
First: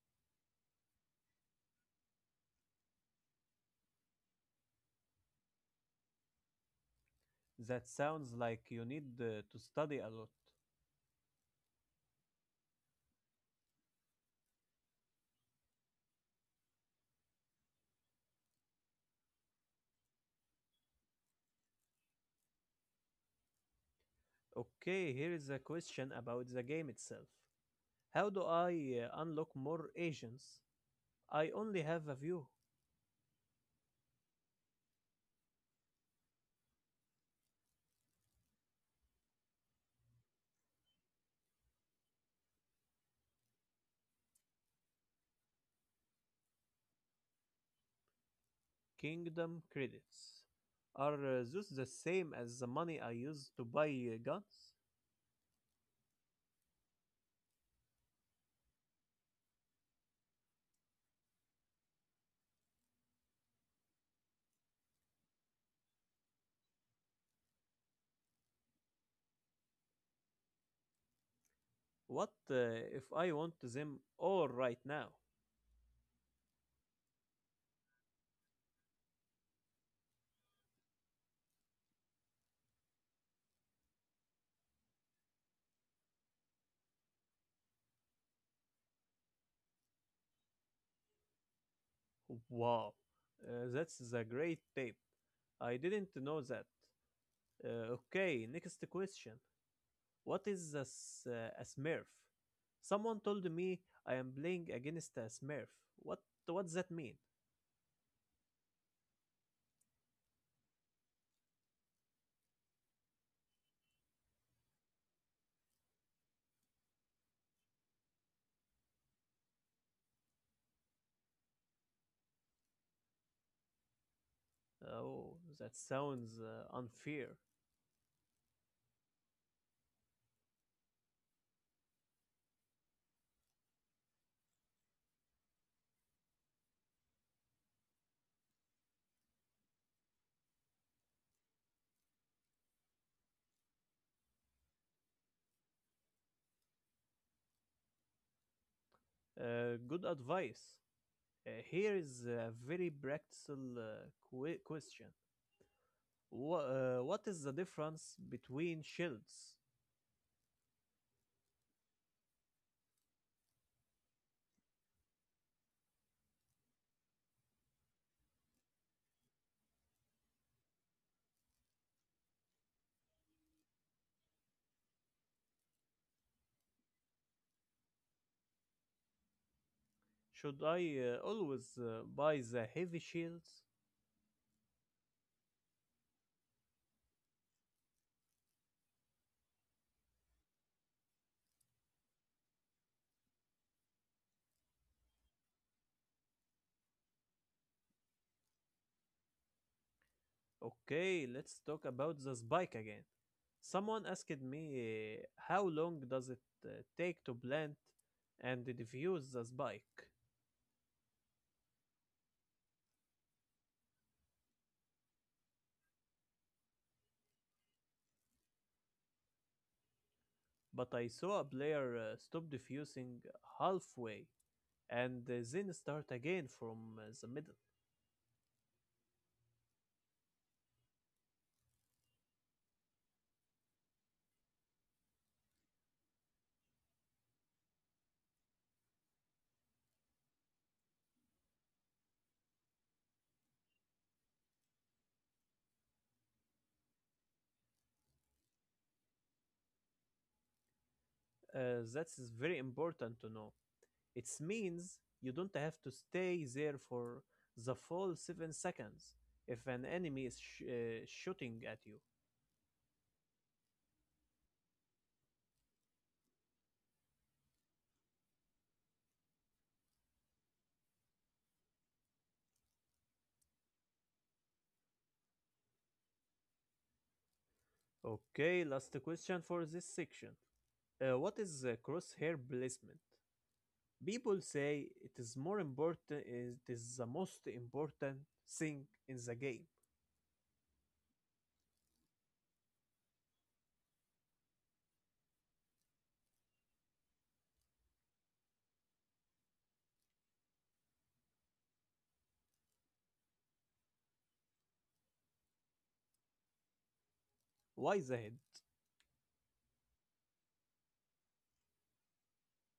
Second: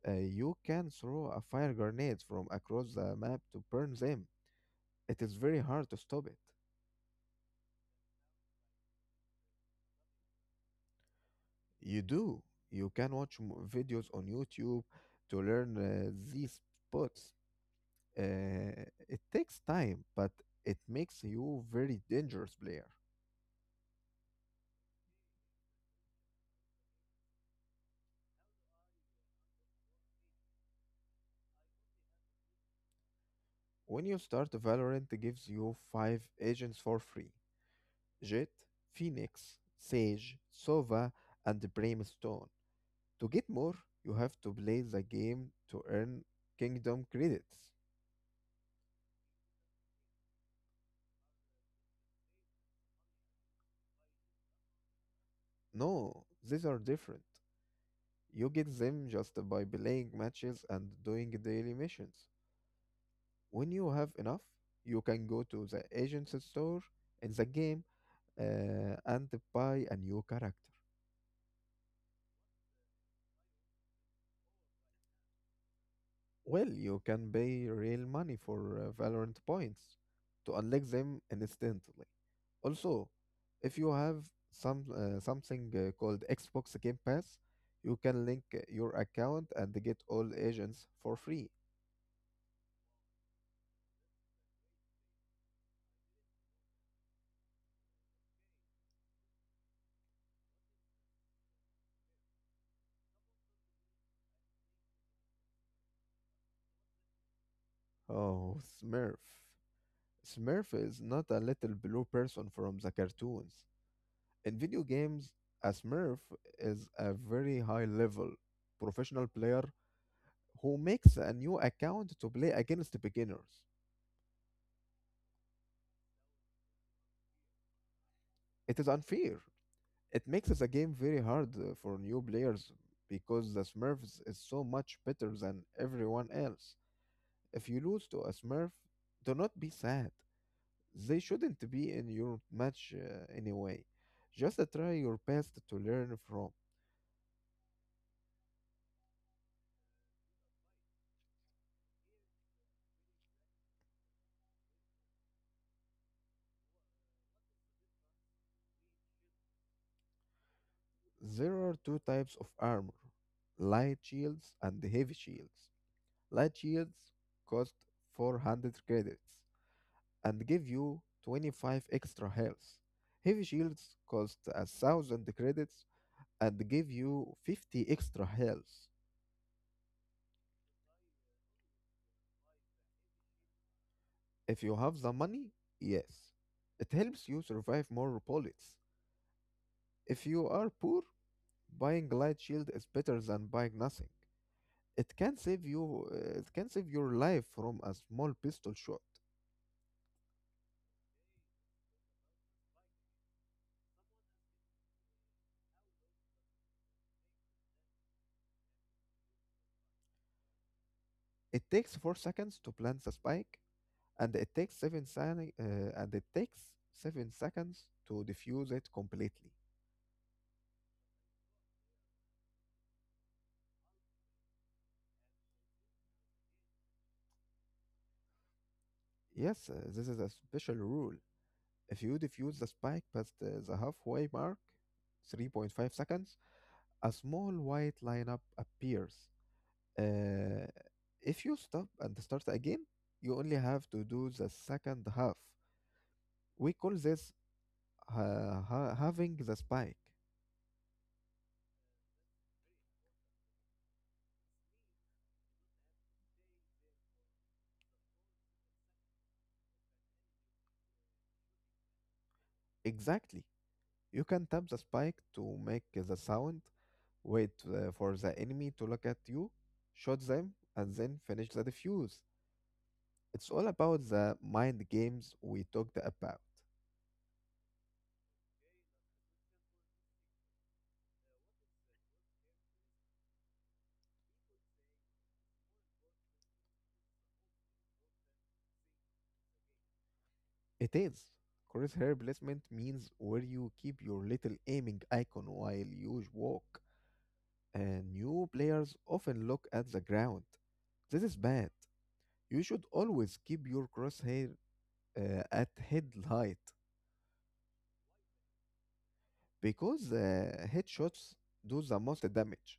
Speaker 2: you can throw a fire grenade from across the map to burn them. It is very hard to stop it.
Speaker 1: That sounds like you need to study a lot.
Speaker 2: You do. You can watch videos on YouTube to learn these spots. It takes time, but it makes you very dangerous player.
Speaker 1: Okay, here is a question about the game itself. How do I unlock more agents? I only have a few.
Speaker 2: When you start Valorant, it gives you five agents for free: Jet, Phoenix, Sage, Sova, and Brimstone. To get more, you have to play the game to earn kingdom credits.
Speaker 1: Kingdom credits. Are those the same as the money I use to buy guns?
Speaker 2: No, these are different. You get them just by playing matches and doing daily missions. When you have enough, you can go to the agent's store in the game and buy a new character.
Speaker 1: What if I want them all right now?
Speaker 2: Well, you can pay real money for Valorant points to unlock them instantly. Also, if you have something called Xbox Game Pass, you can link your account and get all agents for free.
Speaker 1: Wow, that's a great tip. I didn't know that. Okay, next question. What is a smurf? Someone told me I am playing against a smurf. What what does that mean?
Speaker 2: Oh, Smurf. Smurf is not a little blue person from the cartoons. In video games, a Smurf is a very high level professional player who makes a new account to play against beginners.
Speaker 1: Oh, that sounds unfair.
Speaker 2: It is unfair. It makes the game very hard for new players because the Smurfs is so much better than everyone else. If you lose to a Smurf, do not be sad. They shouldn't be in your match anyway. Just try your best to learn from.
Speaker 1: Good advice. Here is a very practical question. What is the difference between shields?
Speaker 2: There are two types of armor: light shields and heavy shields. Light shields cost 400 credits and give you 25 extra health. Heavy shields cost a thousand credits and give you 50 extra health.
Speaker 1: Should I always buy the heavy shields?
Speaker 2: If you have the money, yes. It helps you survive more bullets. If you are poor, buying light shield is better than buying nothing. It can save you it can save your life from a small pistol shot.
Speaker 1: Okay, let's talk about the spike again. Someone asked me how long does it uh, take to plant and defuse the spike,
Speaker 2: It takes 4 seconds to plant the spike, and it takes 7 seconds to defuse it completely.
Speaker 1: but I saw a player stop defusing halfway and then start again from the middle.
Speaker 2: Yes, this is a special rule. If you defuse the spike past the halfway mark, 3.5 seconds, a small white lineup appears. Uh, if you stop and start again, you only have to do the second half. We call this having the spike.
Speaker 1: That is very important to know. It means you don't have to stay there for the full 7 seconds if an enemy is shooting at you.
Speaker 2: Exactly. You can tap the spike to make the sound, wait for the enemy to look at you, shoot them, and then finish the defuse. It's all about the mind games we talked about.
Speaker 1: Okay, last question for this section. What is the crosshair placement? People say it is the most important thing in the game.
Speaker 2: It is. Crosshair placement means where you keep your little aiming icon while you walk, and new players often look at the ground. This is bad. You should always keep your crosshair at head height
Speaker 1: Why the head?
Speaker 2: because headshots do the most damage.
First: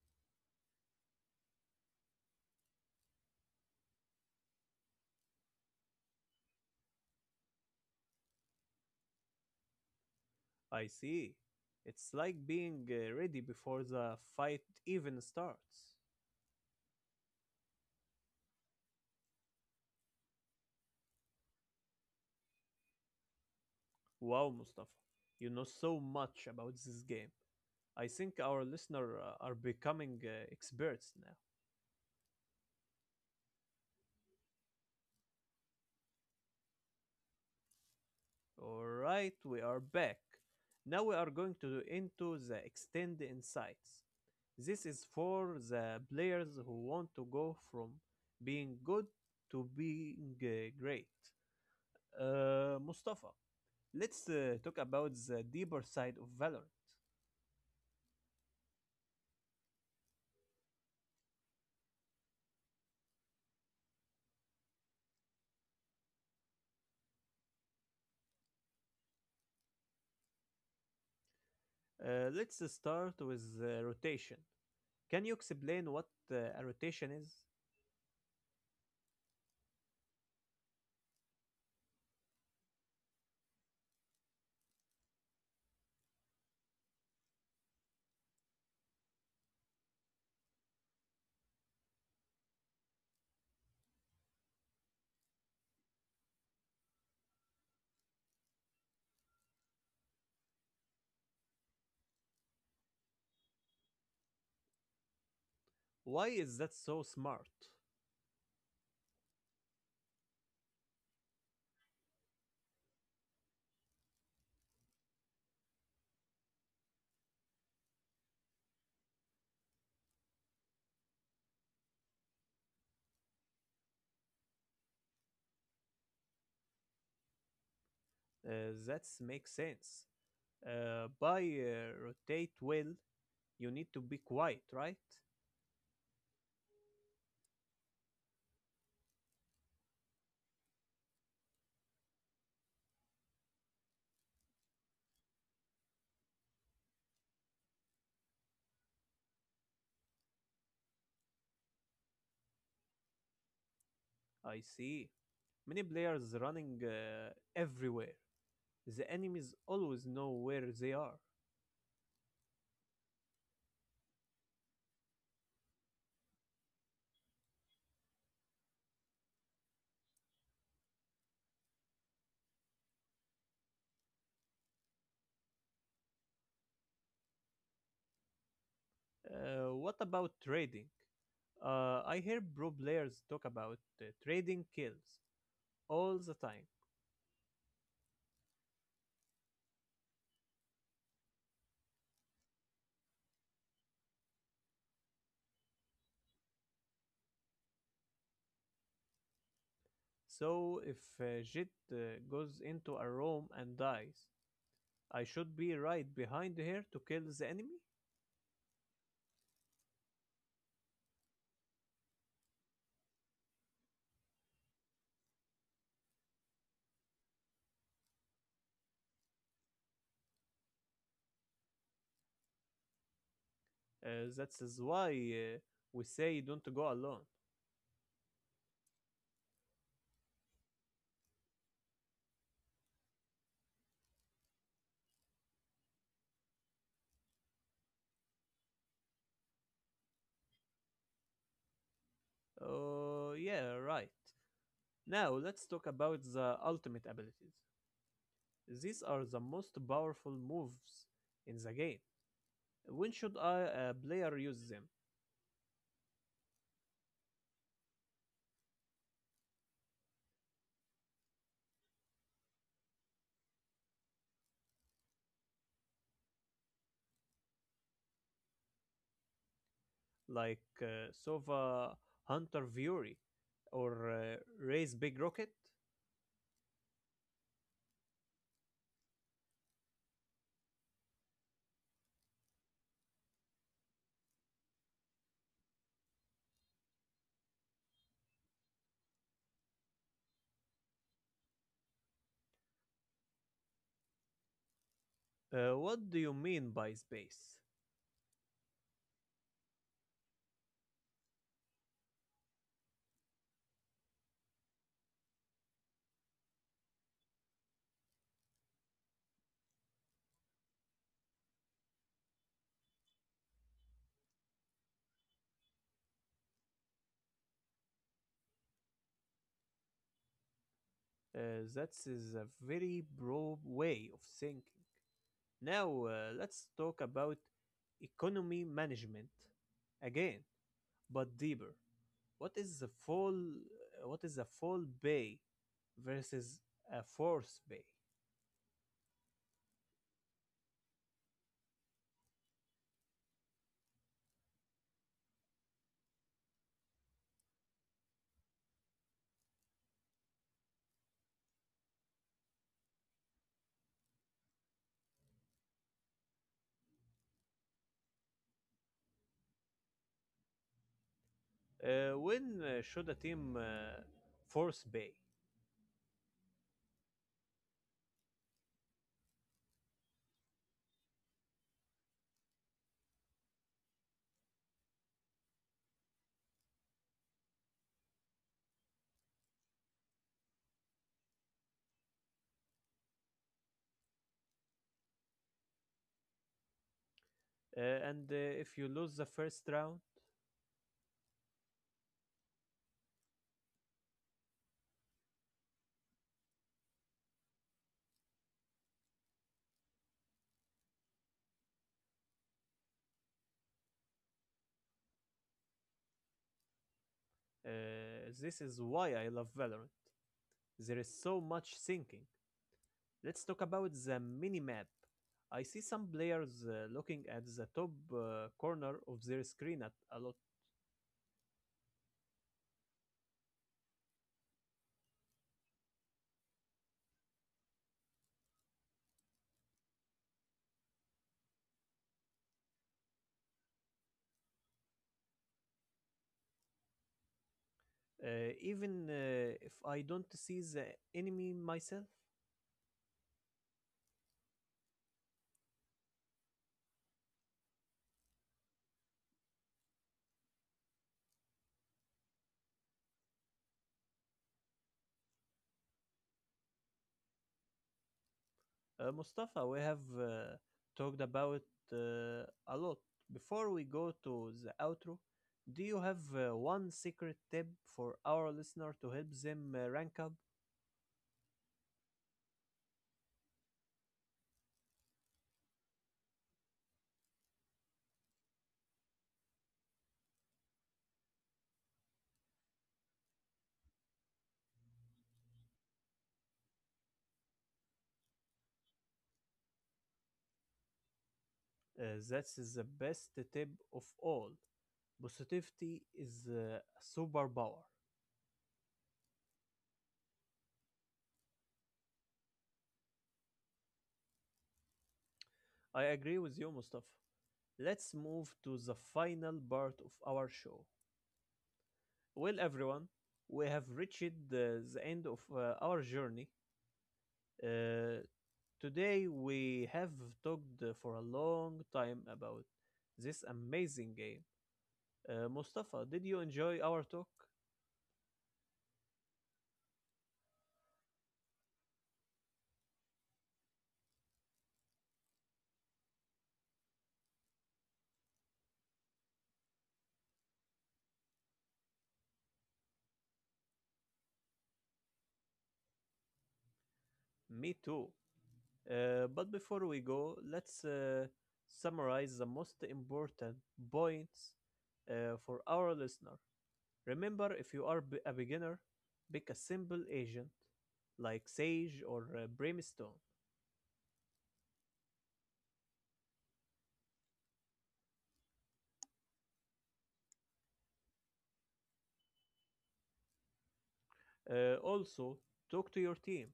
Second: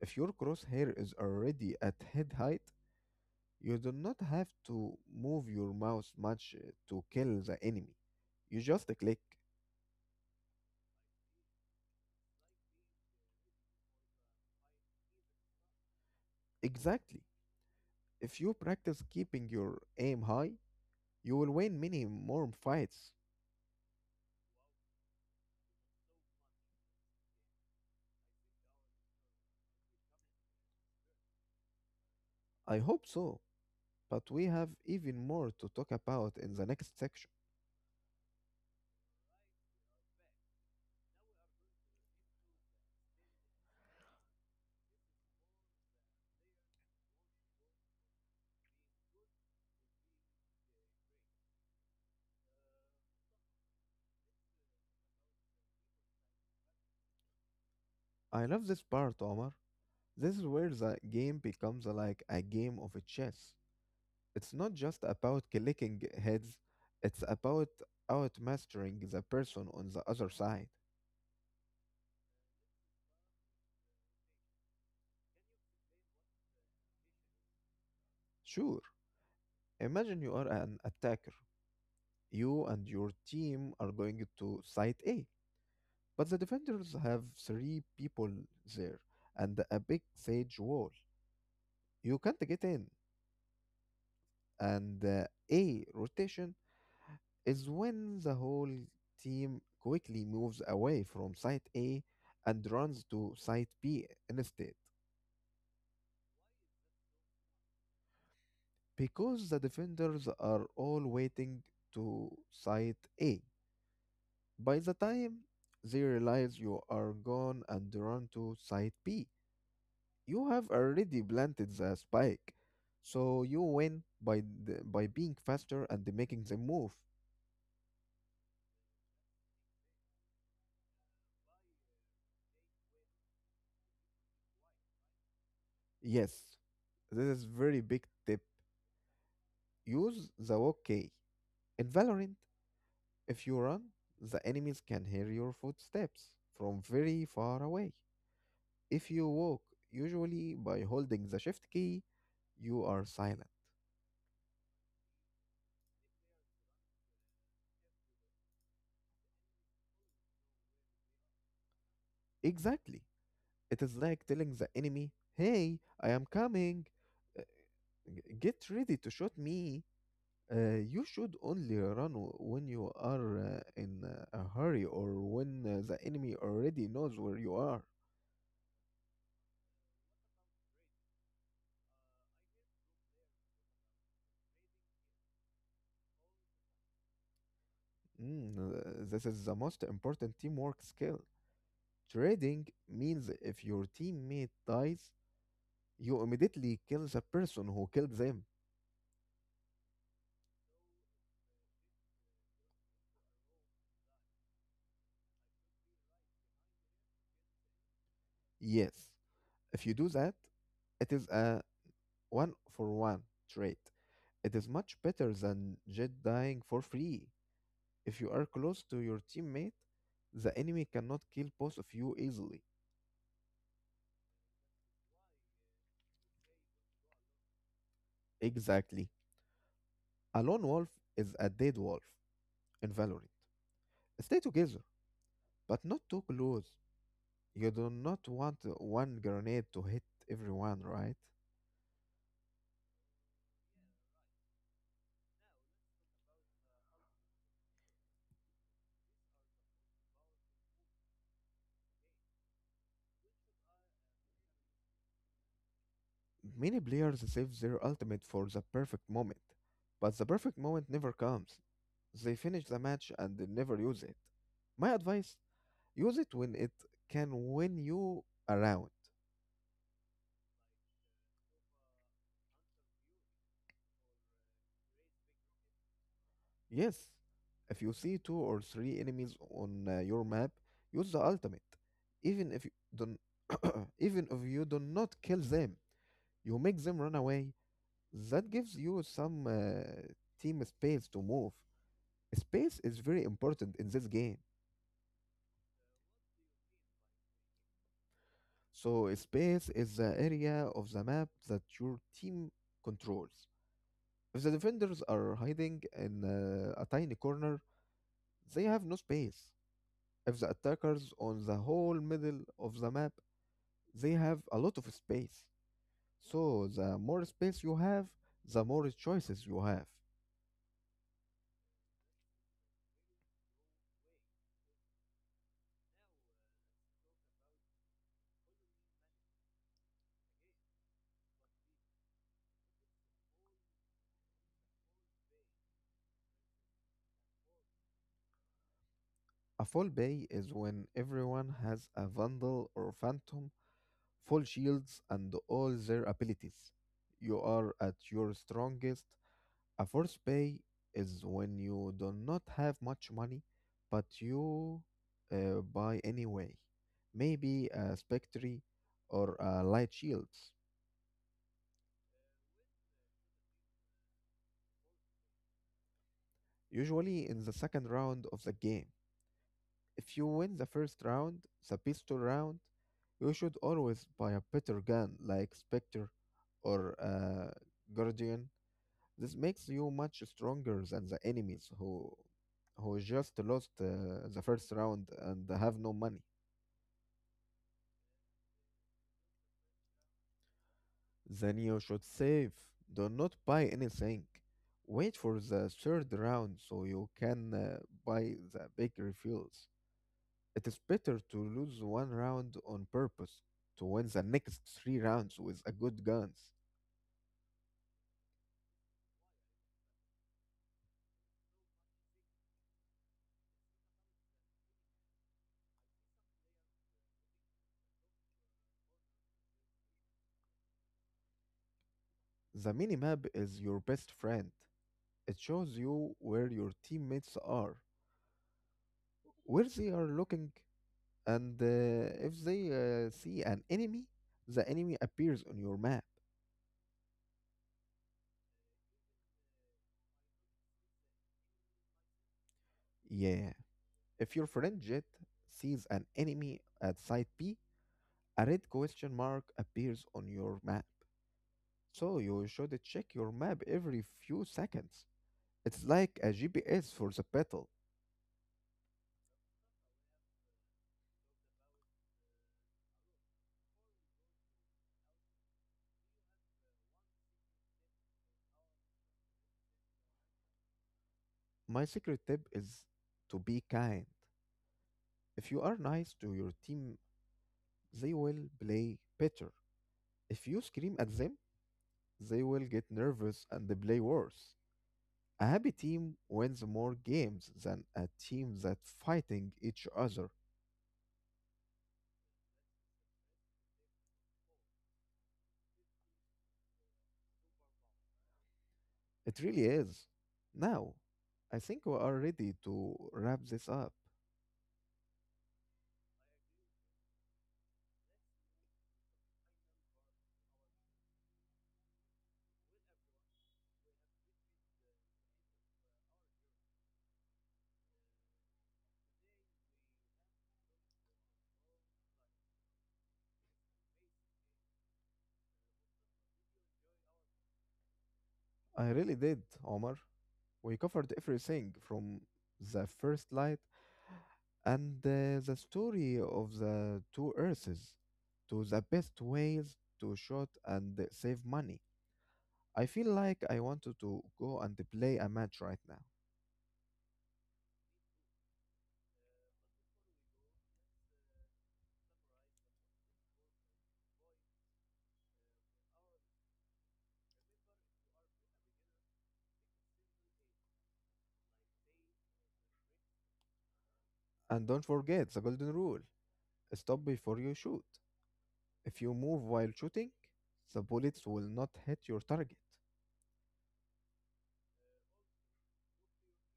Speaker 2: If your crosshair is already at head height, you do not have to move your mouse much to kill the enemy. You just click.
Speaker 1: I see. It's like being ready before the fight even starts.
Speaker 2: Exactly. If you practice keeping your aim high, you will win many more fights.
Speaker 1: Wow, Mustafa. You know so much about this game. I think our listener are becoming experts now.
Speaker 2: I hope so, but we have even more to talk about in the next section.
Speaker 1: All right, we are back. Now we are going to into the extend insights. This is for the players who want to go from being good to being great. Mustafa, let's talk about the deeper side of Valorant.
Speaker 2: I love this part, Omar. This is where the game becomes like a game of chess. It's not just about clicking heads, it's about outmastering the person on the other side.
Speaker 1: Let's start with rotation. Can you explain what a rotation is?
Speaker 2: Sure, imagine you are an attacker. You and your team are going to site A, but the defenders have three people there and a big sage wall. You can't get in. And a rotation is when the whole team quickly moves away from site A and runs to site B instead,
Speaker 1: Why is that so smart?
Speaker 2: because the defenders are all waiting to site A. By the time they realize you are gone and run to site B, you have already planted the spike. So you win by being faster and making the move.
Speaker 1: That makes sense. By rotate well, you need to be quiet, right?
Speaker 2: Yes, this is very big tip. Use the OK. In Valorant, if you run, the enemies can hear your footsteps from very far away. If you walk, usually by holding the shift key, you are silent.
Speaker 1: I see. Many players running everywhere. The enemies always know where they are.
Speaker 2: Exactly. It is like telling the enemy, "Hey, I am coming. Uh, Get ready to shoot me." You should only run when you are in a hurry or when the enemy already knows where you are.
Speaker 1: What about trading? I hear pro players talk about trading kills all the time.
Speaker 2: Mm, uh, this is the most important teamwork skill. Trading means if your teammate dies, you immediately kill the person who killed them.
Speaker 1: So if Jit goes into a room and dies, I should be right behind her to kill the enemy?
Speaker 2: Yes, if you do that, it is a one for one trade. It is much better than just dying for free. If you are close to your teammate, the enemy cannot kill both of you easily.
Speaker 1: That is why we say don't go alone.
Speaker 2: Exactly. A lone wolf is a dead wolf in Valorant. Stay together, but not too close. You do not want one grenade to hit everyone, right?
Speaker 1: Oh, yeah, right. Now let's talk about the ultimate abilities. These are the most powerful moves in the game. When should a player use them?
Speaker 2: Many players save their ultimate for the perfect moment, but the perfect moment never comes. They finish the match and they never use it. My advice: use it when it can win you a round.
Speaker 1: Like Sova Hunter Fury or Raise Big Rocket?
Speaker 2: Yes, if you see two or three enemies on your map, use the ultimate. Even if you don't, even if you do not kill them, you make them run away. That gives you some team space to move. Space is very important in this game.
Speaker 1: What do you mean by space?
Speaker 2: So space is the area of the map that your team controls. If the defenders are hiding in a tiny corner, they have no space. If the attackers on the whole middle of the map, they have a lot of space. So the more space you have, the more choices you have.
Speaker 1: That is a very broad way of thinking. Now let's talk about economy management again, but deeper. What is the full what is a full bay versus a force bay?
Speaker 2: A full bay is when everyone has a Vandal or Phantom, full shields, and all their abilities. You are at your strongest. A force bay is when you do not have much money, but you buy anyway. Maybe a Spectre or a Light Shields,
Speaker 1: When should a team force bay?
Speaker 2: usually in the second round of the game. If you win the first round, the pistol round, you should always buy a better gun like Spectre or Guardian. This makes you much stronger than the enemies who just lost the first round and have no money.
Speaker 1: And if you lose the first round,
Speaker 2: Then you should save. Do not buy anything. Wait for the third round so you can buy the big refills. It is better to lose one round on purpose to win the next three rounds with a good guns.
Speaker 1: uh, this is why I love Valorant. There is so much thinking. Let's talk about the minimap. I see some players looking at the top corner of their screen at a lot,
Speaker 2: The minimap is your best friend. It shows you where your teammates are, where they are looking, and if they see an enemy, the enemy appears on your map.
Speaker 1: even if I don't see the enemy myself.
Speaker 2: Yeah. If your friend Jet sees an enemy at site B, a red question mark appears on your map. So you should check your map every few seconds. It's like a GPS for the battle.
Speaker 1: Mustafa, we have talked about a lot. Before we go to the outro, do you have one secret tip for our listener to help them rank up?
Speaker 2: My secret tip is to be kind. If you are nice to your team, they will play better. If you scream at them, they will get nervous and they play worse. A happy team wins more games than a team that fighting each other.
Speaker 1: That's the best tip of all. Positivity is a superpower.
Speaker 2: It really is. Now, I think we are ready to wrap this up.
Speaker 1: I agree with you, Mustafa. Let's move to the final part of our show. Well, everyone, we have reached the end of our journey. Uh, today, we have talked for a long time about this amazing game. Mustafa, did you enjoy our talk?
Speaker 2: I really did, Omar. We covered everything from the first light and the story of the two Earths to the best ways to shoot and save money. I feel like I wanted to go and play a match right now.
Speaker 1: Me too. But before we go, let's summarize the most important points for our listener. Remember if you are a beginner, pick a simple agent like Sage or Brimstone.
Speaker 2: And don't forget the golden rule: stop before you shoot. If you move while shooting, the bullets will not hit your target.
Speaker 1: Also, talk to your team.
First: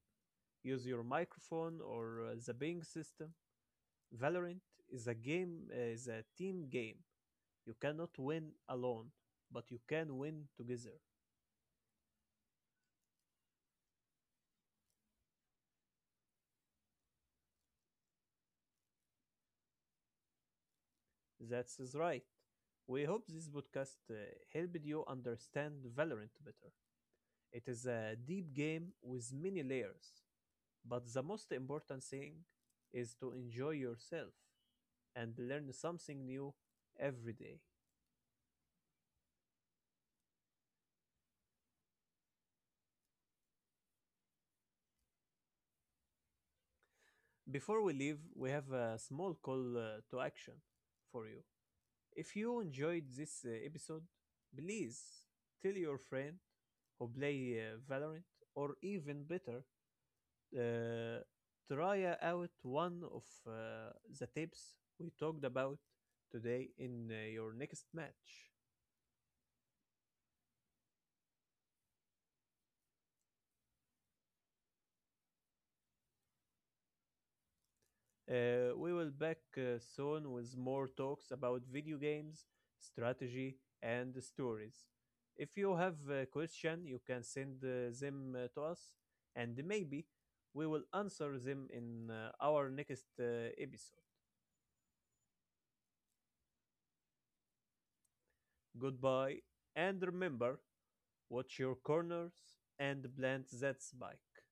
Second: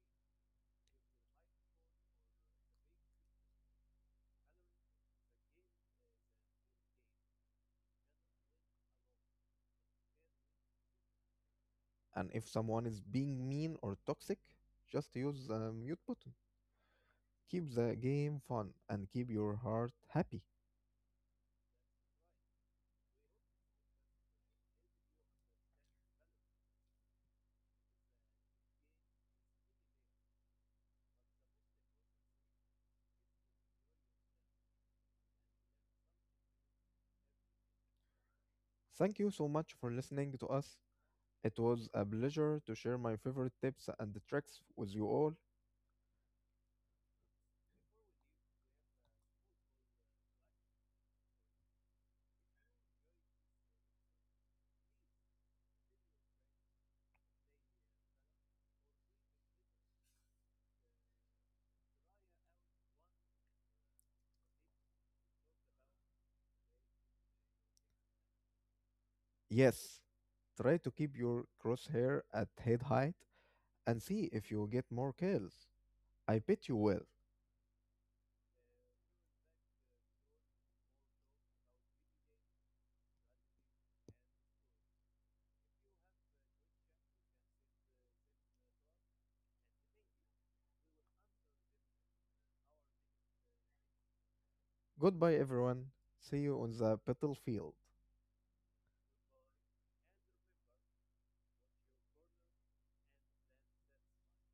Speaker 1: Use your microphone or the ping system. Valorant is a team game. You cannot win alone, but you can win together.
Speaker 2: And if someone is being mean or toxic, just use the mute button. Keep the game fun, and keep your heart happy.
Speaker 1: That's is right. We hope this podcast helped you understand Valorant better. It is a deep game with many layers. But the most important thing is to enjoy yourself and learn something new every day.
Speaker 2: Thank you so much for listening to us. It was a pleasure to share my favorite tips and tricks with you all.
Speaker 1: Before we leave, we have a small call to action for you. If you enjoyed this episode, please tell your friend who play Valorant or even better, uh, try out one of the tips we talked about today in your next match.
Speaker 2: Yes, try to keep your crosshair at head height and see if you get more kills. I bet you will.
Speaker 1: We will back soon with more talks about video games, strategy, and stories. If you have a question, you can send them to us, and maybe we will answer them in our next episode.
Speaker 2: Goodbye, everyone. See you on the battlefield.
Speaker 1: Goodbye, and remember, watch your corners and plant that spike.